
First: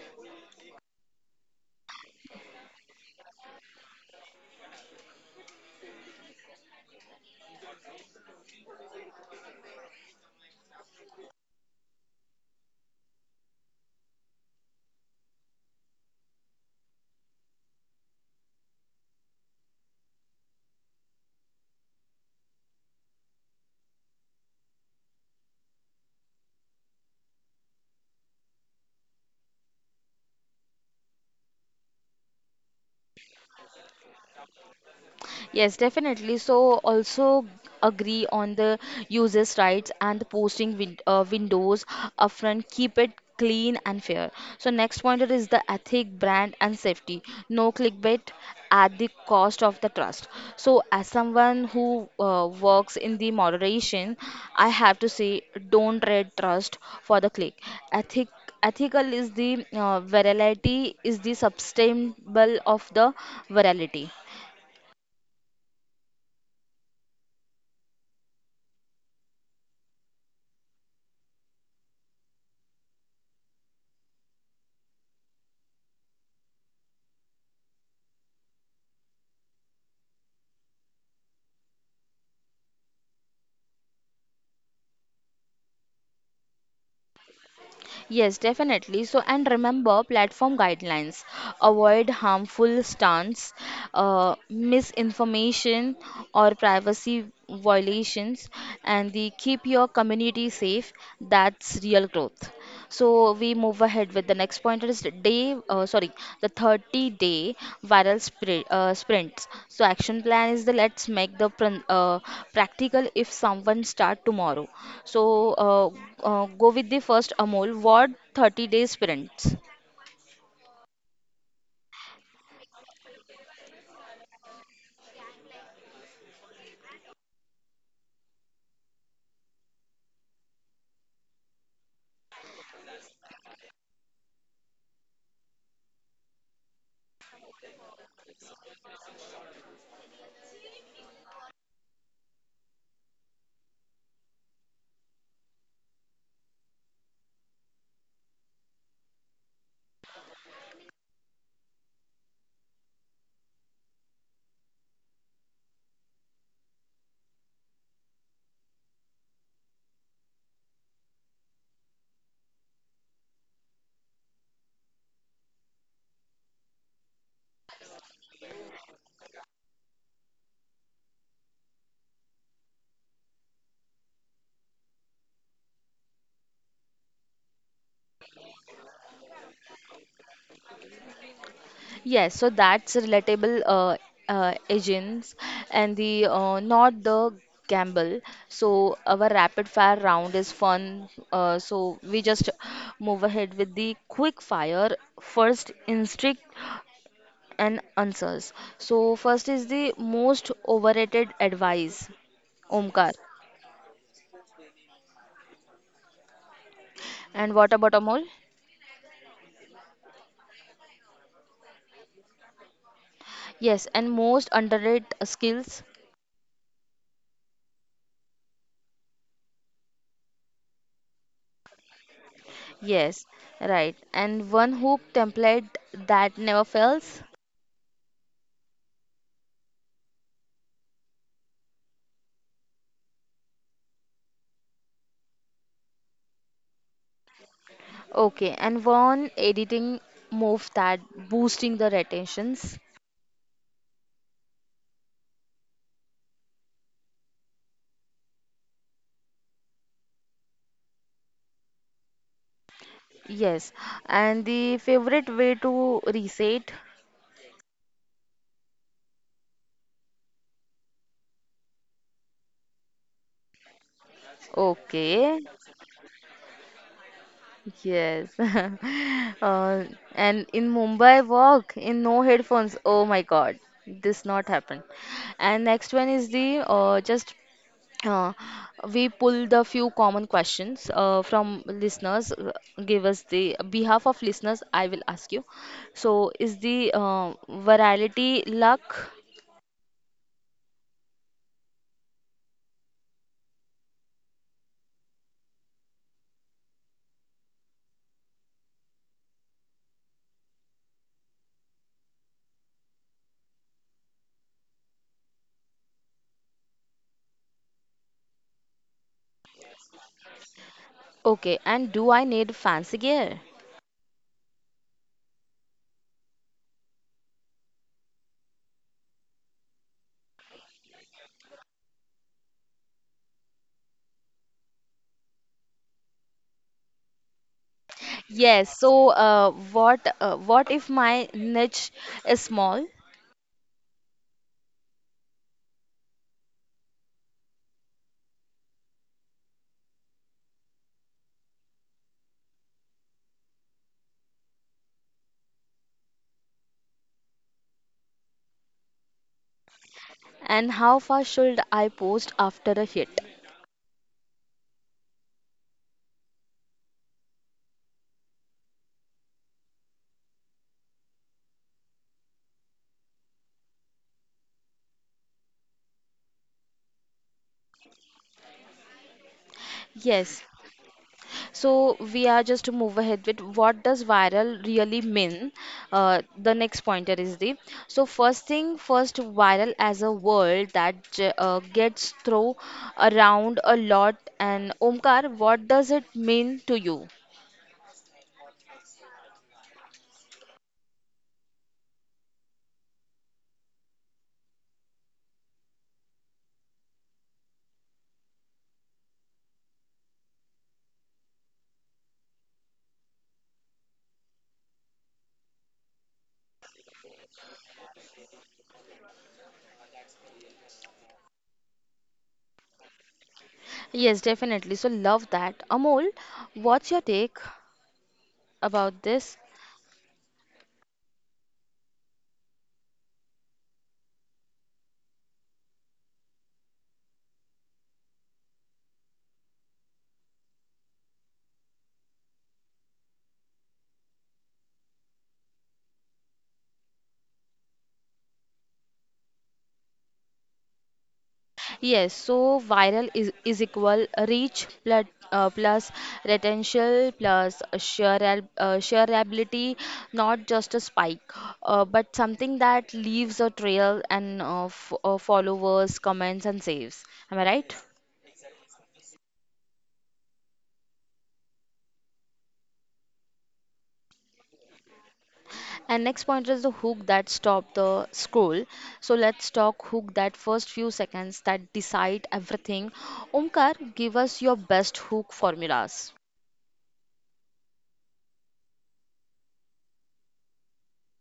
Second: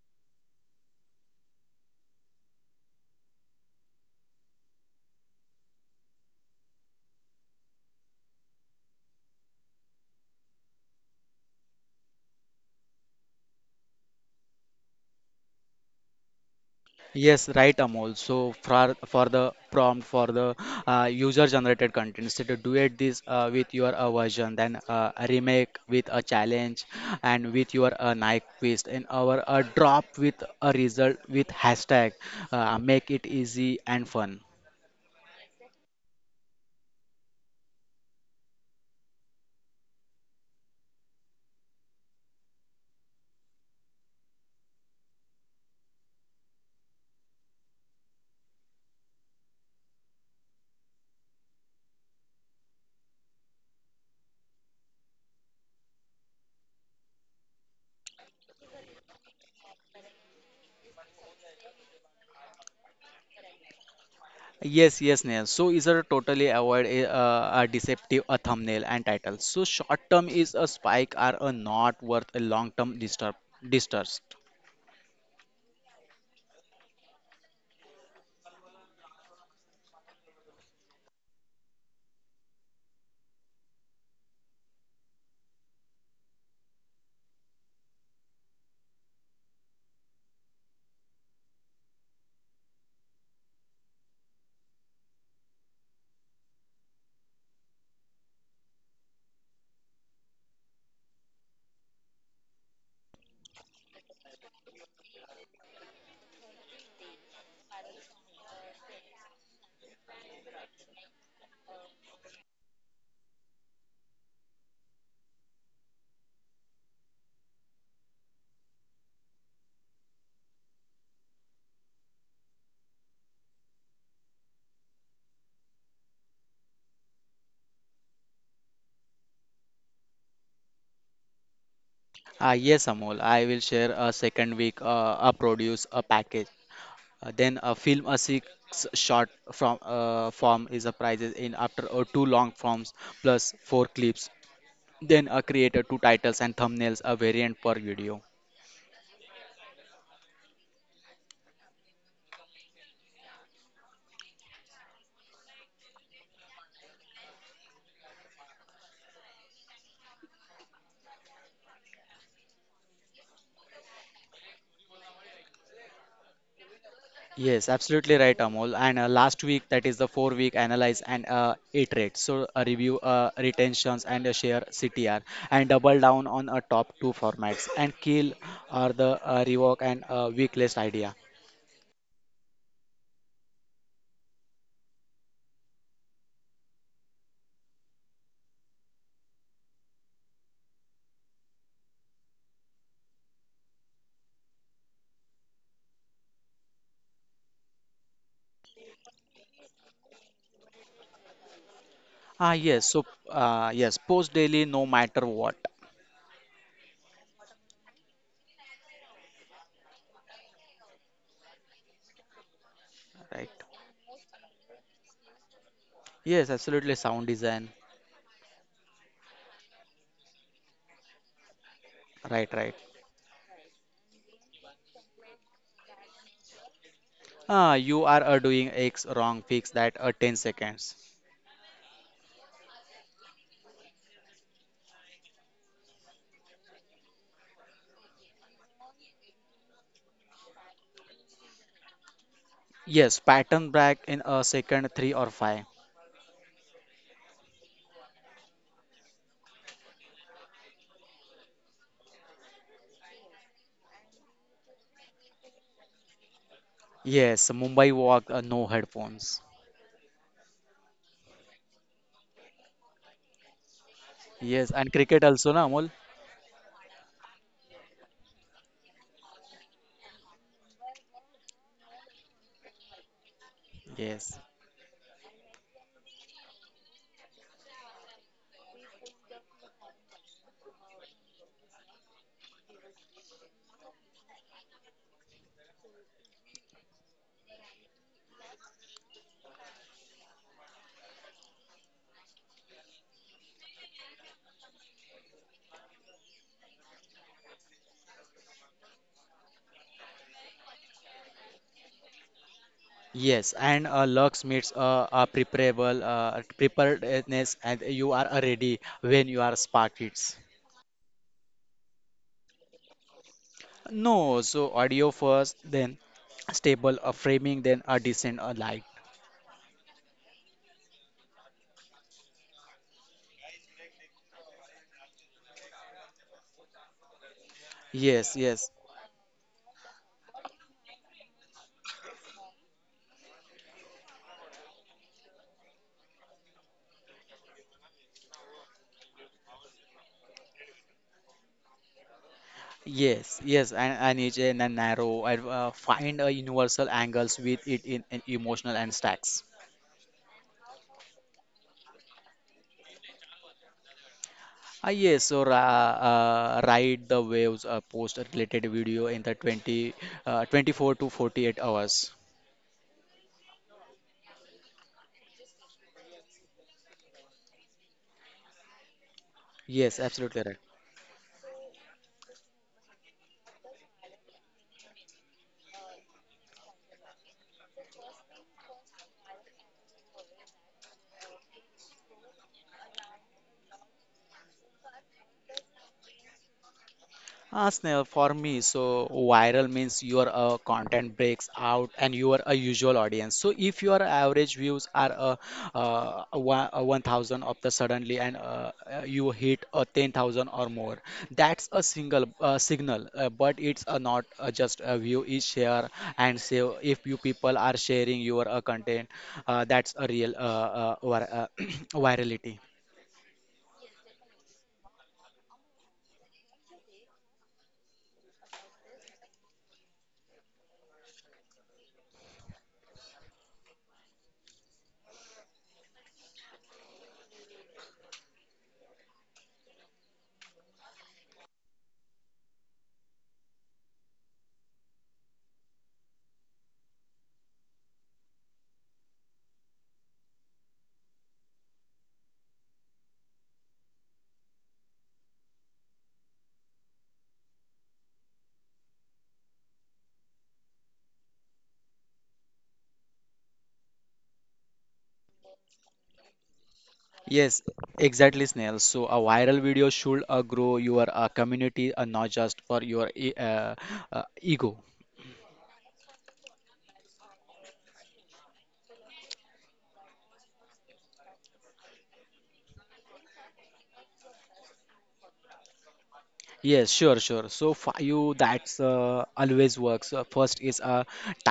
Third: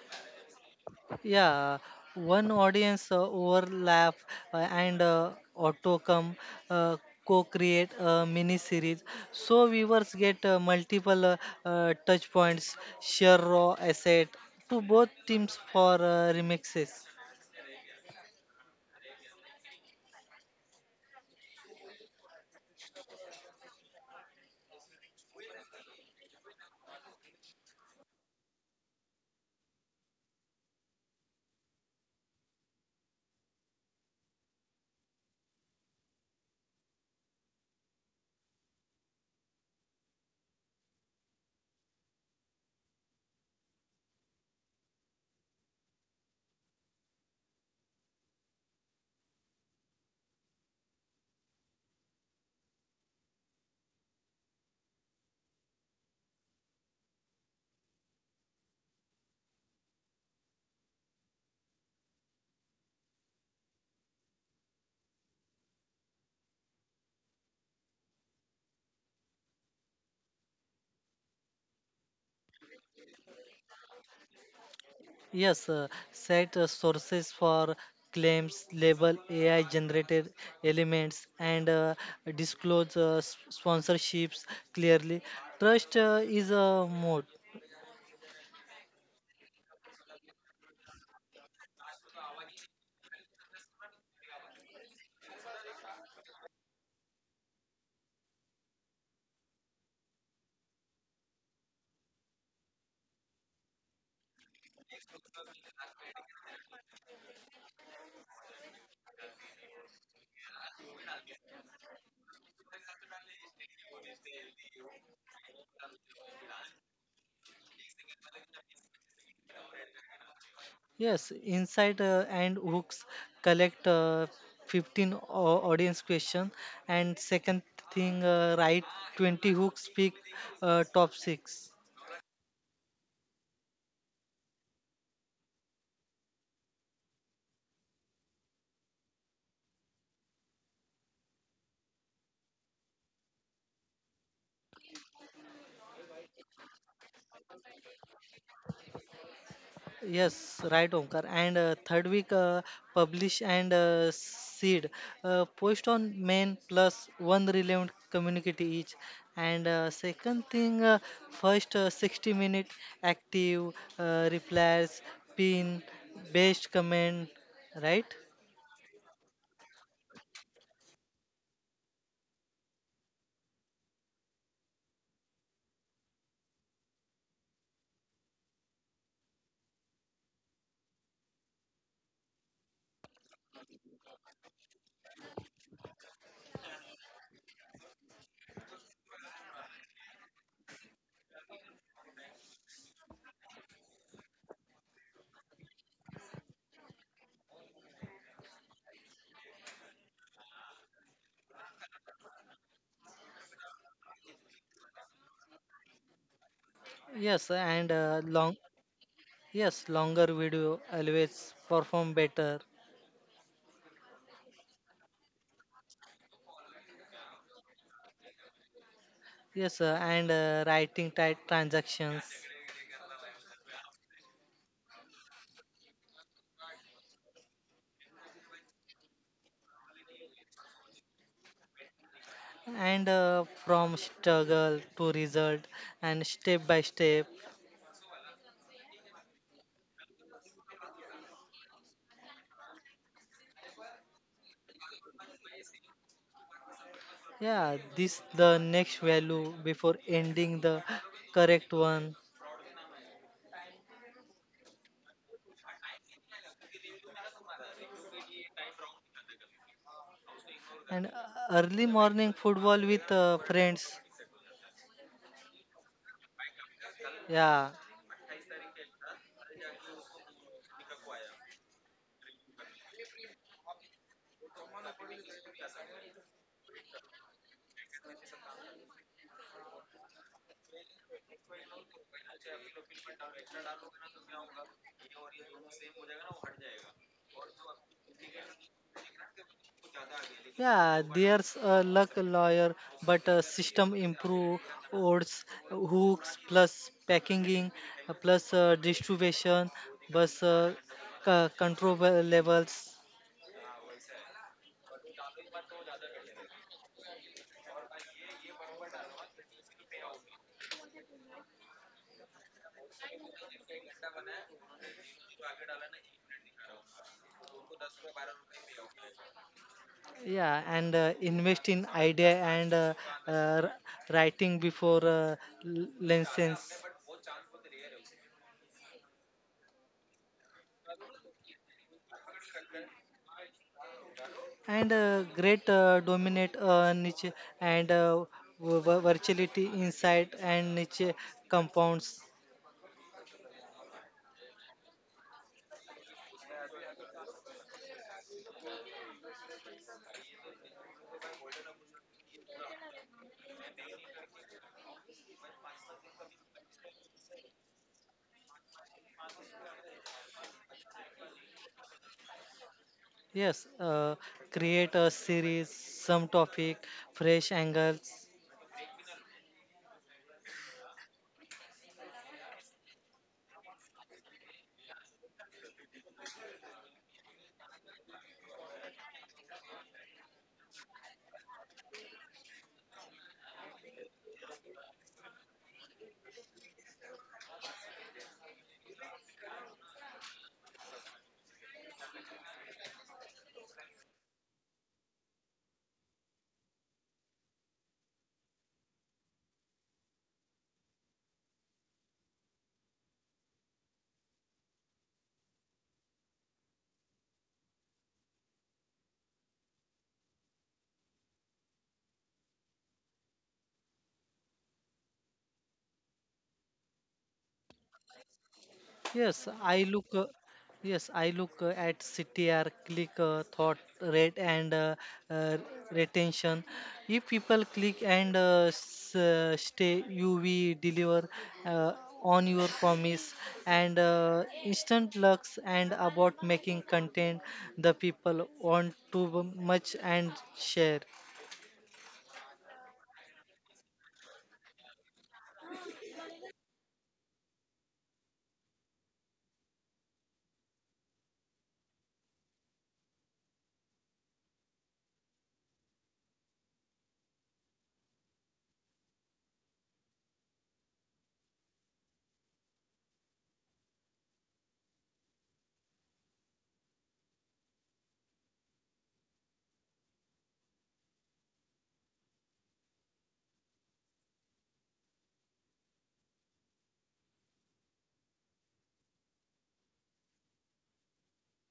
Speaker 3: Yeah, one audience overlap and autocom uh, co-create a mini series, so viewers get multiple touch points, share raw asset to both teams for remixes.
Speaker 2: Yes, right, Amol. So for the prompt for the user-generated content, instead of duet this with your version, then a remake with a challenge, and with your Nike quiz, and our drop with a result with hashtag, make it easy and fun.
Speaker 1: Yes, definitely. So also agree on the users' rights and the posting windows upfront. Keep it clean and fair. So next pointer is the ethic, brand, and safety. No clickbait at the cost of the trust. So as someone who works in the moderation, I have to say don't trade trust for the click. Ethic Ethical is the virality is the sustainable of the virality.
Speaker 2: Yes, yes, Neil. So is a totally avoid a deceptive a thumbnail and title. So short term is a spike or a not worth a long term disturb distrust.
Speaker 3: Yes, set sources for claims, label AI generated elements, and disclose sponsorships clearly. Trust is a mode.
Speaker 1: Yes, definitely. So, and remember platform guidelines. Avoid harmful stunts, misinformation, or privacy violations, and the keep your community safe. That's real growth. So, we move ahead with the next point is the day, sorry, the 30-day viral sprint, sprints. So action plan is the let's make the practical if someone start tomorrow. So uh, go with the first Amol. What 30-day sprints?
Speaker 3: Yes, Inside and hooks, collect 15 audience question, and second thing write 20 hooks, pick top 6.
Speaker 2: Yes, Amol. I will share a second week, a produce, a package. Then a film, a six short from form is a prizes in after two long forms plus four clips. Then a creator, two titles and thumbnails, a variant per video.
Speaker 3: Yes, right, Omkar. And third week, publish and seed, post on main plus one relevant community each. And second thing first 60-minute active replies, pin best comment,
Speaker 2: Yes,
Speaker 3: right?
Speaker 2: absolutely right, Amol. And last week, that is the 4 week analyze and iterate. So a review retentions and a share CTR and double down on a top two formats and kill are the rework and weak list idea.
Speaker 1: Yes, so that's relatable, agents and the not the gamble. So our rapid fire round is fun. So we just move ahead with the quick fire first instinct and answers. So first is the most overrated advice,
Speaker 2: Ah, yes. So,
Speaker 1: Omkar.
Speaker 2: yes, post daily, no matter what,
Speaker 3: Yes,
Speaker 1: And what
Speaker 3: and
Speaker 1: about
Speaker 3: uh,
Speaker 1: Amol?
Speaker 3: long yes, Longer video always perform better.
Speaker 2: right?
Speaker 1: Yes, and most underrated skills.
Speaker 2: Yes, absolutely. Sound design,
Speaker 3: Yes, and writing tight transactions,
Speaker 2: right, right.
Speaker 1: Yes, right. And one hook template that never fails.
Speaker 2: Ah, you are doing X wrong. Fix that. 10 seconds.
Speaker 3: and from struggle to result and step by step.
Speaker 1: Okay, and one editing move that boosting the retentions.
Speaker 2: Yes, pattern break in a second, three or five.
Speaker 3: Yeah, this the next value before ending the correct one,
Speaker 1: Yes, and the favorite way to reset.
Speaker 2: Yes, Mumbai walk. No headphones.
Speaker 3: and early morning football with friends.
Speaker 2: Yes, and cricket
Speaker 1: Okay,
Speaker 2: also, na Amol?
Speaker 3: Yeah,
Speaker 1: yes. [LAUGHS] Uh, and in Mumbai, walk in no headphones. Oh my God, this
Speaker 2: Yes.
Speaker 1: not happen. And next one is the just Uh, we pulled a few common questions from listeners. Give us the behalf of listeners. I will ask you. So, is the virality luck?
Speaker 3: Yeah, there's a luck lawyer, but a system improve odds, hooks plus packaging, plus distribution, plus control levels.
Speaker 2: Yes, and Lux meets a preparable preparedness, and you are ready when you are spark hits.
Speaker 1: Okay, and do I need fancy gear?
Speaker 2: No, so audio first, then stable a framing, then a decent a light.
Speaker 3: Yeah, and invest in idea and uh, r- writing before license.
Speaker 2: Yes, yes,
Speaker 1: Yes. So, what if my niche is small?
Speaker 3: And great, dominate niche and virtuality inside and niche compounds.
Speaker 2: yes, yes. And each and a narrow. I find a universal angles with it in emotional and stacks.
Speaker 1: And how far should I post after a hit?
Speaker 2: Ah, yes, so ra ride the waves. Post a related video in the 20, 24 to 48 hours.
Speaker 3: Yes, uh, Create a series, some topic, fresh angles.
Speaker 2: Yes, absolutely
Speaker 1: Yes.
Speaker 2: right.
Speaker 1: So we are just to move ahead with what does viral really mean? The next pointer is the so first thing first viral as a word that gets thrown around a lot. And Omkar, what does it mean to you?
Speaker 2: Ah, Snell, for me, so viral means your content breaks out and you are a usual audience. So if your average views are one, 1,000 of the suddenly and you hit 10,000 or more, that's a single signal. But it's not just a view is share and say if you people are sharing your content, that's a real [CLEARS THROAT] virality.
Speaker 1: Yes, definitely. So love that. Amol, what's your take about
Speaker 3: Yes,
Speaker 1: this?
Speaker 3: I look. Uh, yes, I look at CTR, click thought rate and uh, retention. If people click and stay, you will deliver uh, on your promise and instant lux, and about making content the people want to much and share.
Speaker 1: Yes, so viral is equal reach plus, uh, plus retention plus shareability, not just a spike, but something that leaves a trail and f followers, comments, and saves. Am I
Speaker 2: Yes,
Speaker 1: right?
Speaker 2: exactly, Snail. So a viral video should grow your community and not just for your ego.
Speaker 1: And next point is the hook that stop the scroll. So let's talk hook, that first few seconds that decide everything. Omkar, give us your best hook formulas.
Speaker 2: Yes, sure, sure. So for you, that's always works. First is a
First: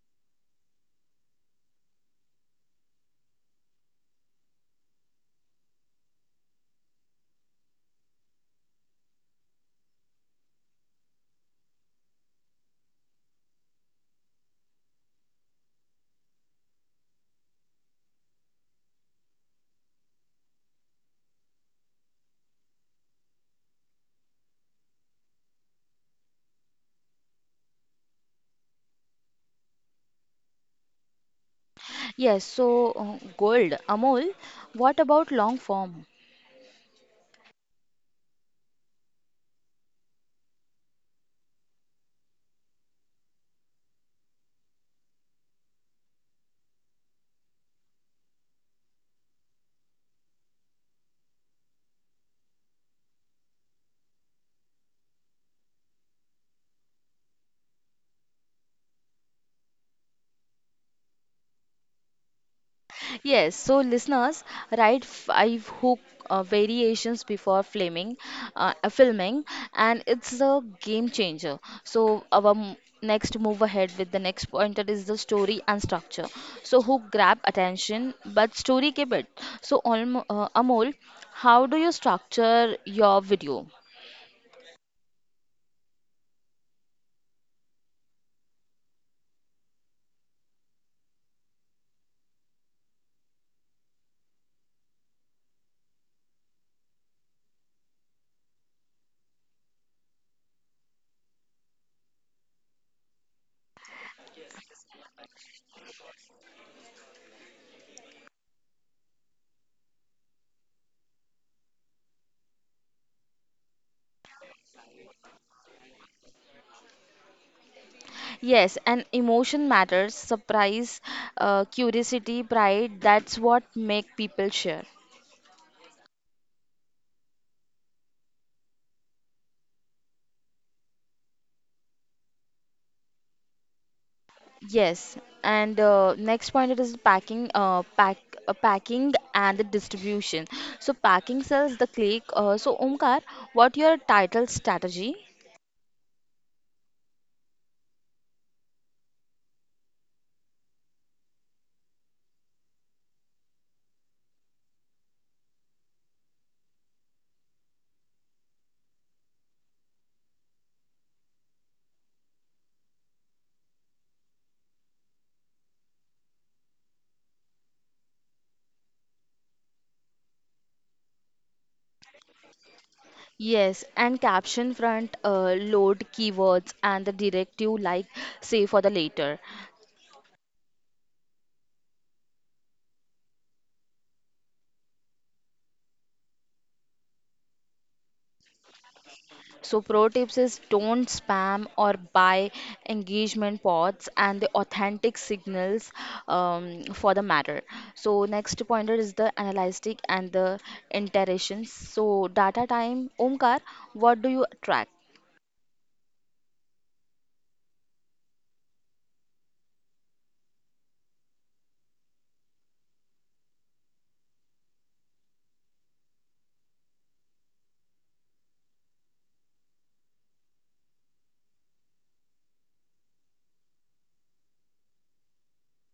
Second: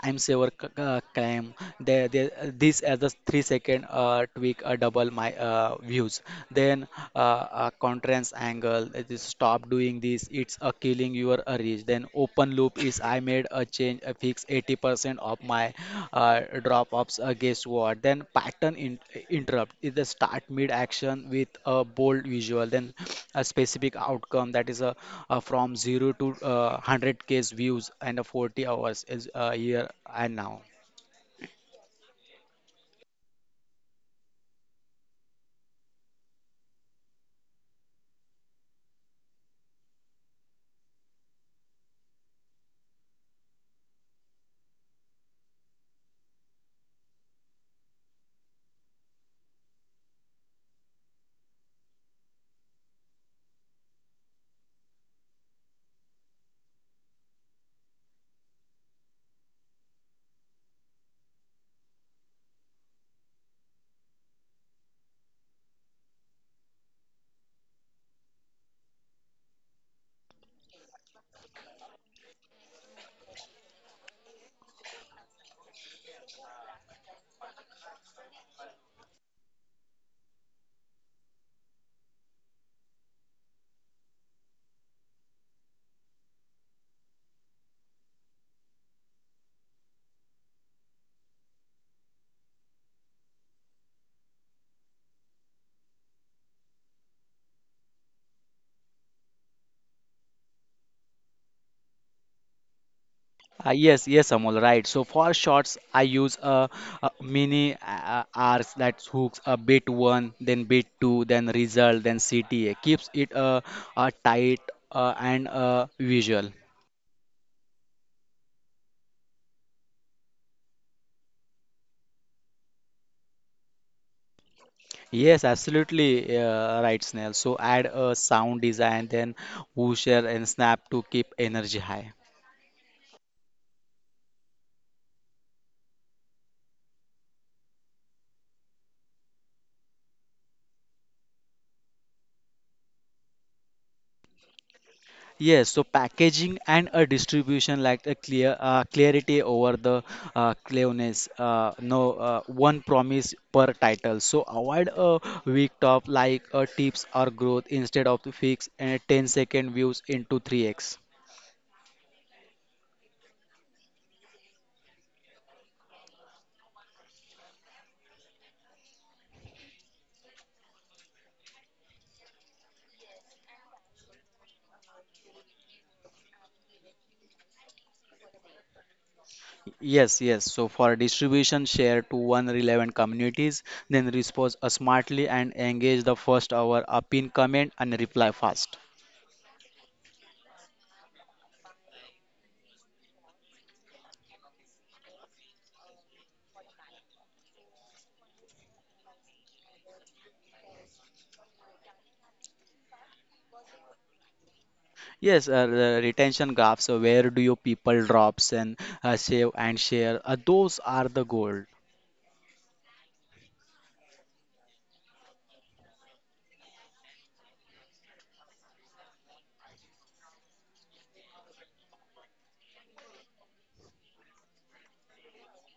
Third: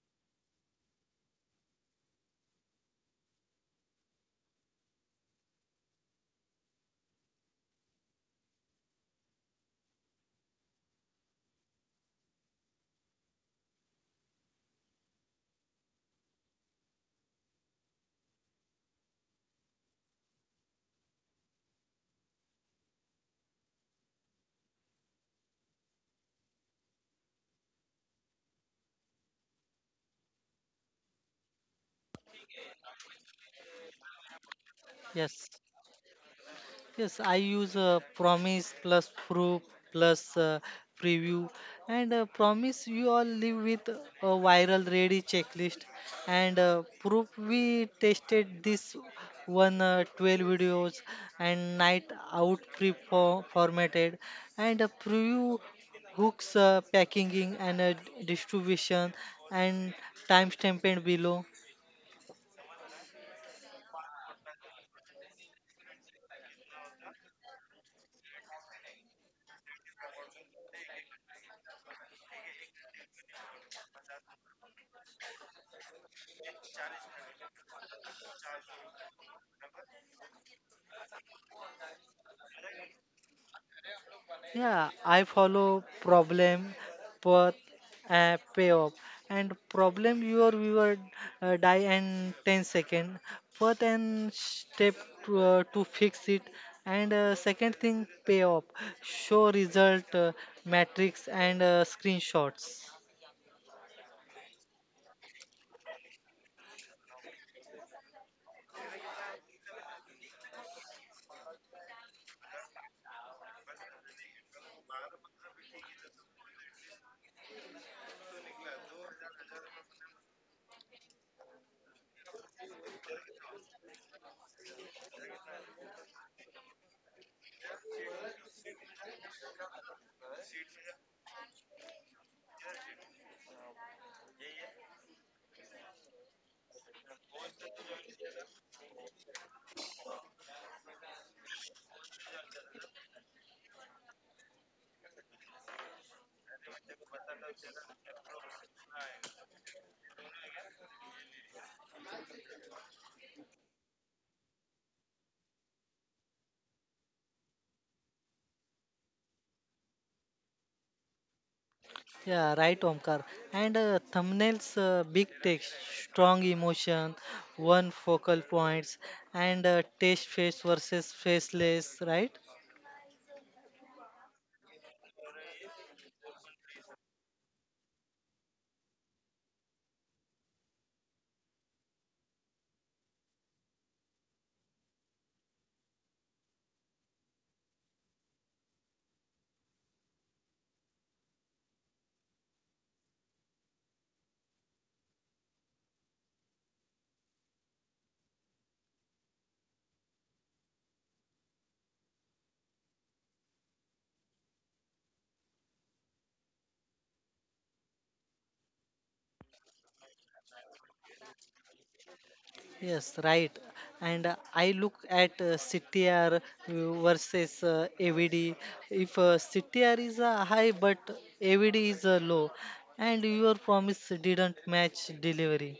Speaker 2: time saver claim. This as a 3 second tweak, double my views. Then uh, a conference angle. It is stop doing this. It's killing your reach. Then open loop is I made a change, a fix 80% of my drop-offs. Guess what? Then pattern in interrupt is the start mid action with a bold visual, then a specific outcome that is a from zero to 100K views and a 40 hours is here and now.
Speaker 1: Yes, so gold, Amol, what about long
Speaker 3: Yes.
Speaker 1: form?
Speaker 3: Yes, I use promise plus proof plus preview, and promise you all live with a viral ready checklist and proof we tested this one 12 videos and night out pre formatted and preview hooks, packaging and distribution and timestamped below.
Speaker 1: Yes, so listeners, write five hook variations before filming, and it's a game changer. So our next move ahead with the next pointer is the story and structure. So hook grab attention, but story keep it. So Amol, how do you structure your video?
Speaker 3: Yeah, I follow problem, path, payoff. And problem, your viewer die in 10 second. Path and step to fix it. And second thing payoff, show result, matrix and screenshots.
Speaker 2: Yes, yes, Amol, right. So for shots, I use a mini arcs that hooks a bit one, then bit two, then result, then CTA. Keeps it tight and visual.
Speaker 1: Yes, and emotion matters, surprise, curiosity, pride, that's what make people share.
Speaker 2: Yes, absolutely right, Snell. So add a sound design, then whoosher and snap to keep energy high.
Speaker 1: Yes, and next point it is packing and the distribution. So packing sells the click. So Omkar, what your title strategy?
Speaker 2: Yes, so packaging and a distribution like a clear clarity over the clearness. No, one promise per title. So avoid a weak top like a tips or growth instead of the fix and 10 second views into 3x.
Speaker 3: Yeah, right, Omkar. And thumbnails, big text, strong emotion, one focal points, and test face versus faceless, right?
Speaker 1: Yes, and caption front load keywords and the directive like say for the later.
Speaker 2: Yes, yes. So for distribution, share to one relevant communities, then respond smartly and engage the first hour, up in comment and reply fast.
Speaker 1: So pro tips is don't spam or buy engagement pods and the authentic signals for the matter. So next pointer is the analytic and the iterations. So data time, Omkar, what do you track?
Speaker 2: Yes, the retention graphs. So where do your people drops and save and share? Those are the gold.
Speaker 3: Yes, right. And I look at CTR versus AVD. If CTR is high but AVD is low, and your promise didn't match delivery.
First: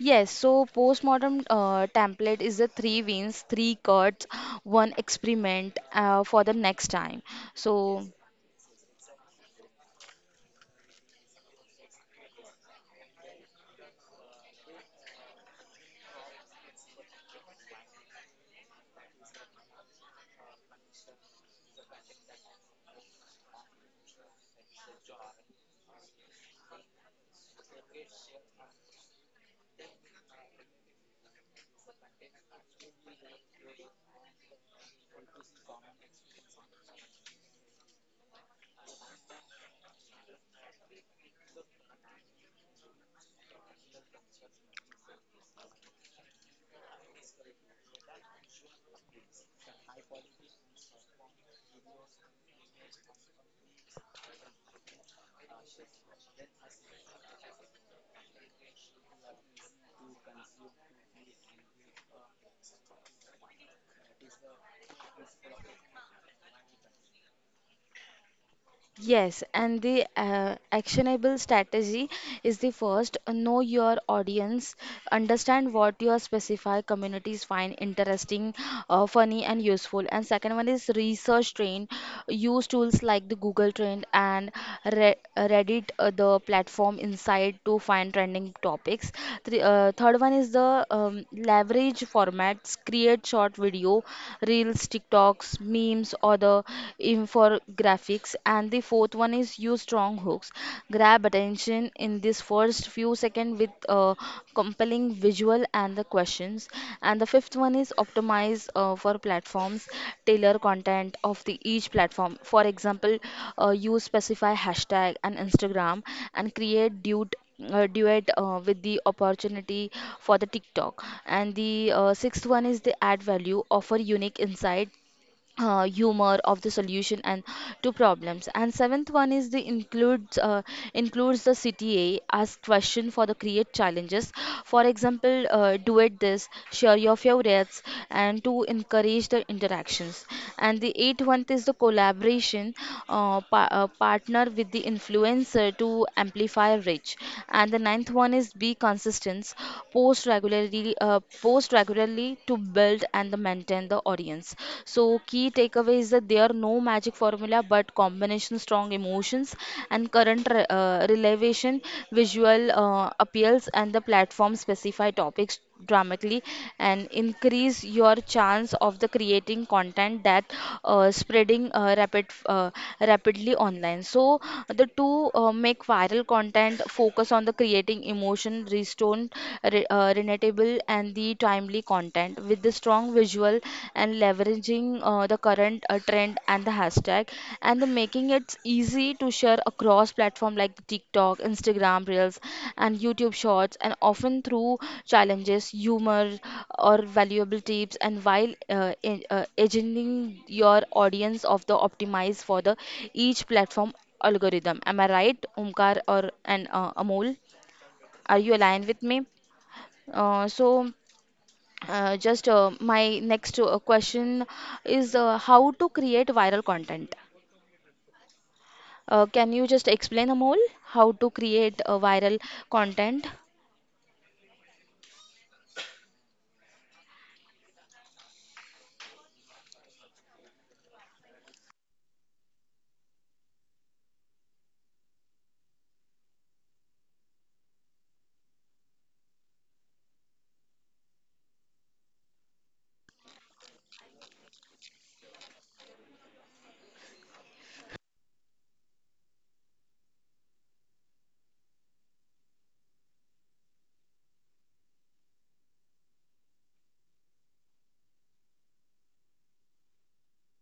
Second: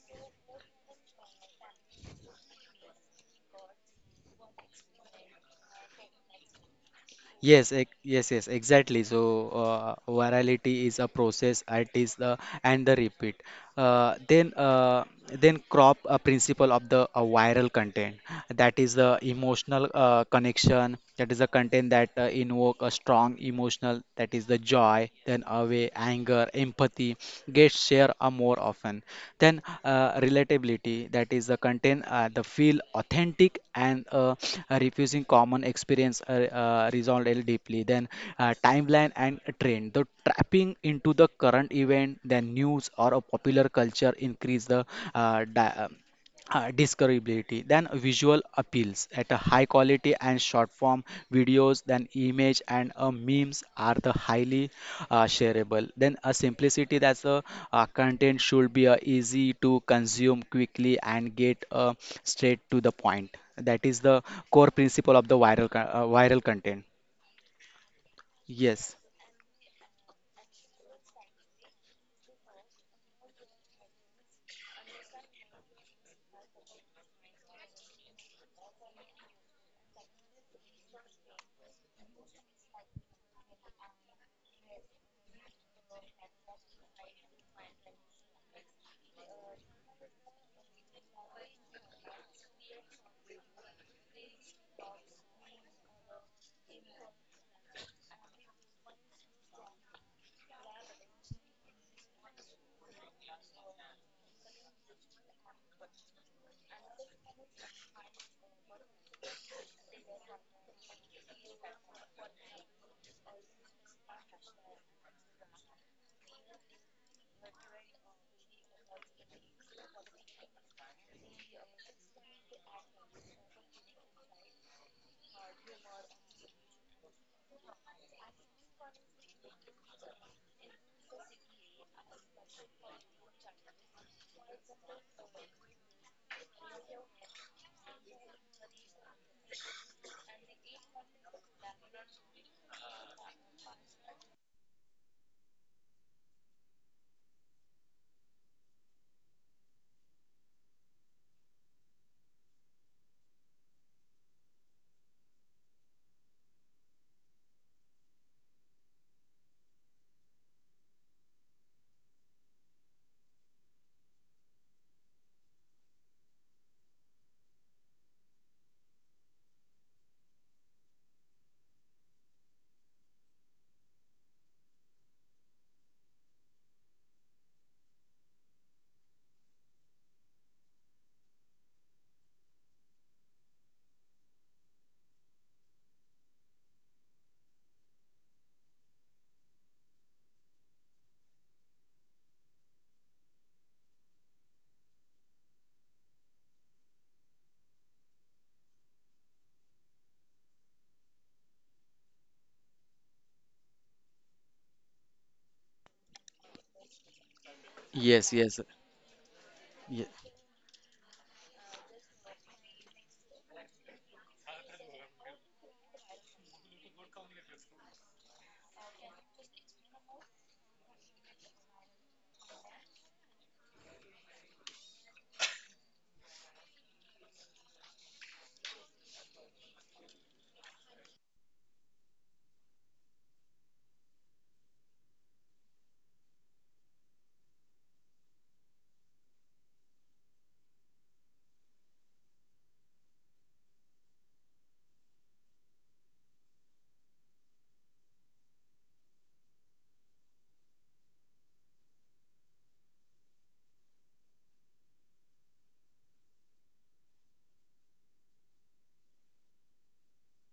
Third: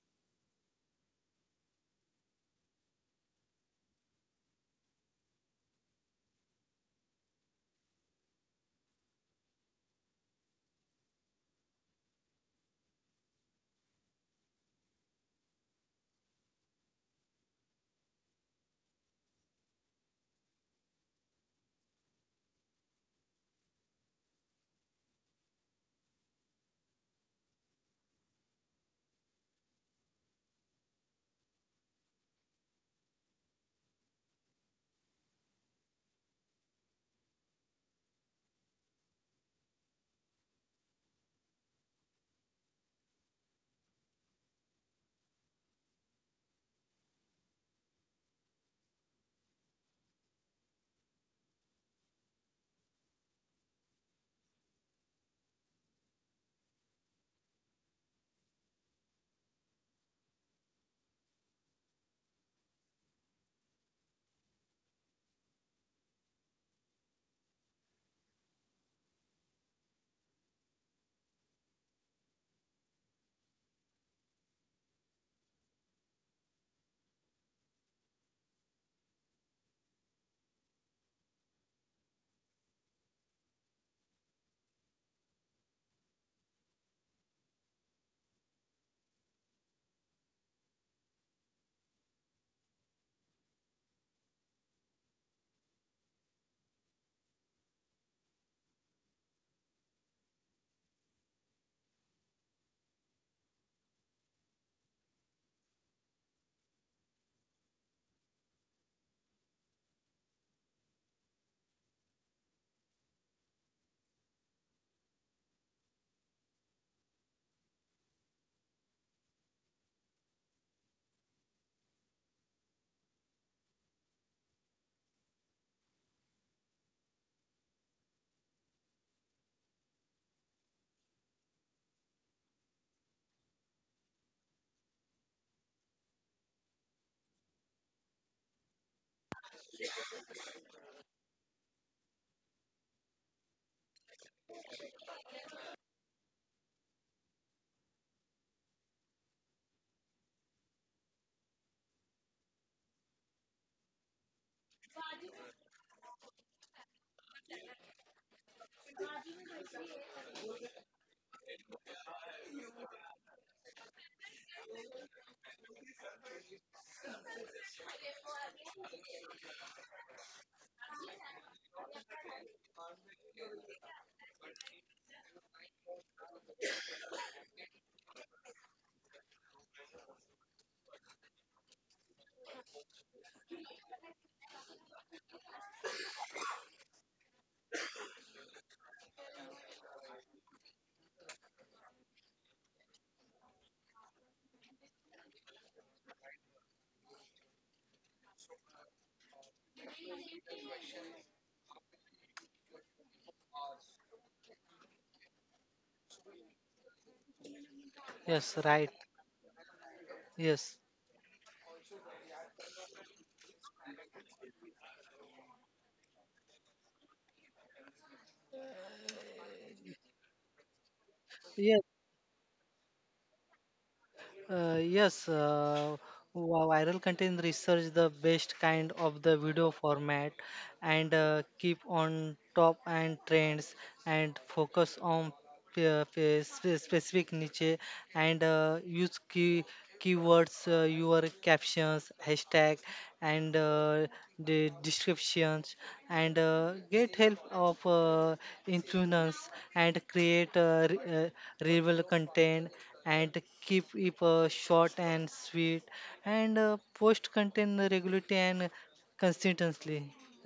Speaker 1: Yes, so postmodern template is the three wins, three cuts, one experiment for the next time.
Speaker 2: Yes,
Speaker 1: So
Speaker 2: yes, yes, exactly. So, virality is a process, it is the and the repeat. Uh, then, uh, then crop a principle of the viral content. That is the emotional connection. That is the content that invoke a strong emotional. That is the joy, then away, anger, empathy. Get share more often. Then relatability. That is the content the feel authentic and refusing common experience is deeply, then timeline and trend. The trapping into the current event, then news or a popular culture increase the uh, di- um, discoverability then visual appeals at a high quality and short form videos then image and memes are the highly shareable then a simplicity that's the content should be easy to consume quickly and get straight to the point that is the core principle of the viral content. Yes,
Speaker 1: yes, and the actionable strategy is the first, know your audience, understand what your specific communities find interesting, funny, and useful. And second one is research train, use tools like the Google Trend and Re Reddit, the platform inside to find trending topics. Three, third one is the leverage formats, create short video, reels, TikToks, memes, or the infographics, and the fourth one is use strong hooks. Grab attention in this first few seconds with compelling visual and the questions. And the fifth one is optimize for platforms, tailor content of the each platform. For example, use specify hashtag and Instagram and create dude duet with the opportunity for the TikTok. And the sixth one is the add value, offer unique insight, humor of the solution and to problems, and seventh one is the includes the cta as question for the create challenges, for example, duet this, share your favorites and to encourage the interactions, and the eighth one is the collaboration, partner with the influencer to amplify reach, and the ninth one is be consistent, post regularly to build and the maintain the audience. So key takeaway is that there are no magic formula but combination strong emotions and current relevation, visual appeals and the platform specify topics dramatically and increase your chance of the creating content that spreading rapidly online. So the two, make viral content focus on the creating emotion restore relatable and the timely content with the strong visual and leveraging the current trend and the hashtag and the making it easy to share across platform like TikTok, Instagram Reels and YouTube Shorts, and often through challenges, humor or valuable tips, and while educating your audience of the optimize for the each platform algorithm. Am I right, Omkar or and Amol? Are
Speaker 2: yes,
Speaker 1: you
Speaker 3: Yes,
Speaker 2: yes,
Speaker 1: aligned
Speaker 3: right.
Speaker 1: with me?
Speaker 2: ye-
Speaker 3: Yes.
Speaker 1: So just my next question is, how to create viral content. Can you just explain, Amol, how to create
Speaker 3: Yes.
Speaker 1: a viral content?
Speaker 3: Uh, yes. Uh, Viral content, research the best kind of the video format, and keep on top and trends, and focus on specific niche, and use key keywords, your captions, hashtag, and the descriptions, and get help of influence, and create reliable content, and keep it short and sweet, and post content regularly and consistently,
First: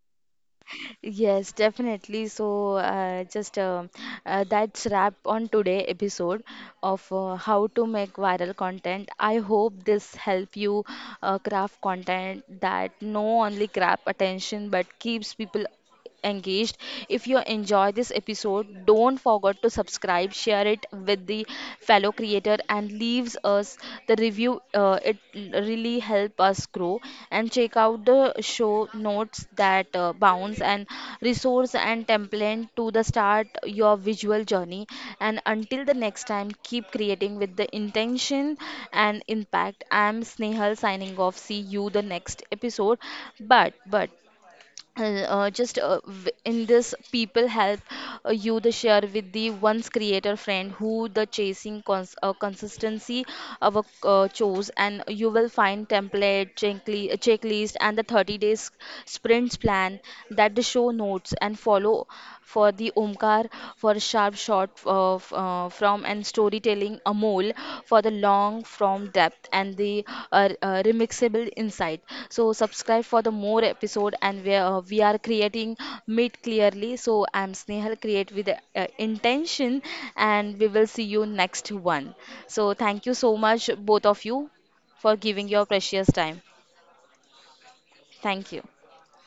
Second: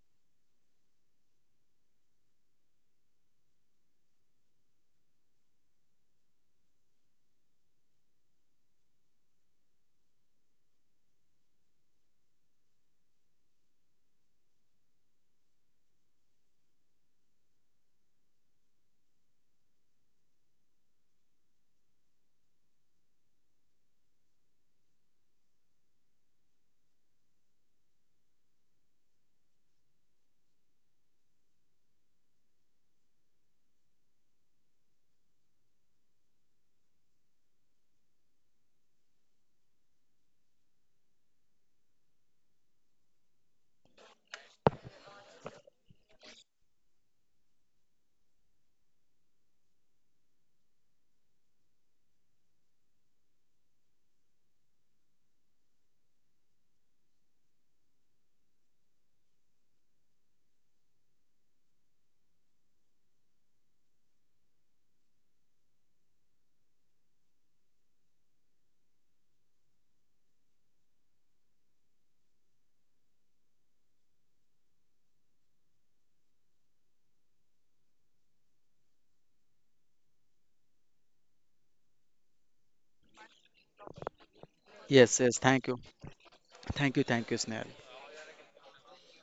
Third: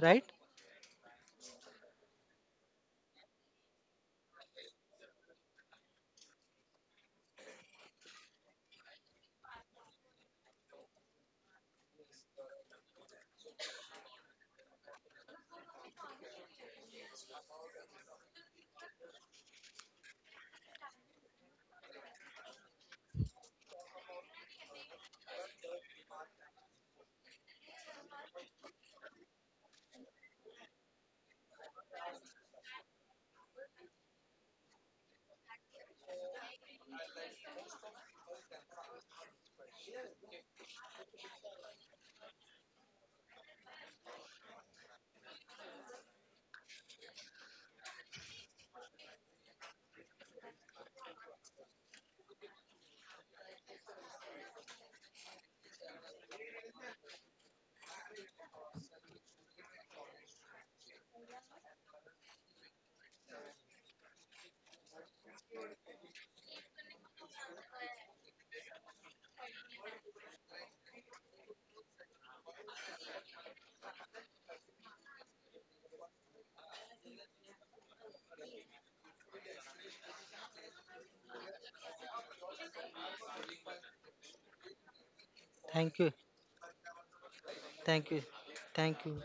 Speaker 3: right?
Speaker 1: Yes, definitely. So, just that's wrap on today episode of how to make viral content. I hope this help you craft content that no only grab attention but keeps people engaged. If you enjoy this episode, don't forget to subscribe, share it with the fellow creator, and leaves us the review. It really help us grow. And check out the show notes that bounce and resource and template to the start your visual journey. And until the next time, keep creating with the intention and impact. I'm Snehal signing off. See you the next episode. But but in this people help you the share with the once creator friend who the chasing consistency of a chose, and you will find template checklist and the 30 days sprints plan that the show notes and follow for the Omkar, for sharp shot of, from and storytelling Amol, for the long from depth and the remixable insight. So subscribe for the more episode, and we are creating meet clearly. So I'm Snehal, create with intention, and we will see you next one. So thank you so much both of you for
Speaker 2: yes, yes.
Speaker 1: giving your
Speaker 2: Thank you,
Speaker 3: Thank
Speaker 1: precious
Speaker 3: you,
Speaker 1: time.
Speaker 2: thank you, thank you, Snehal.
Speaker 3: thank you,
Speaker 1: Thank you.
Speaker 3: thank you.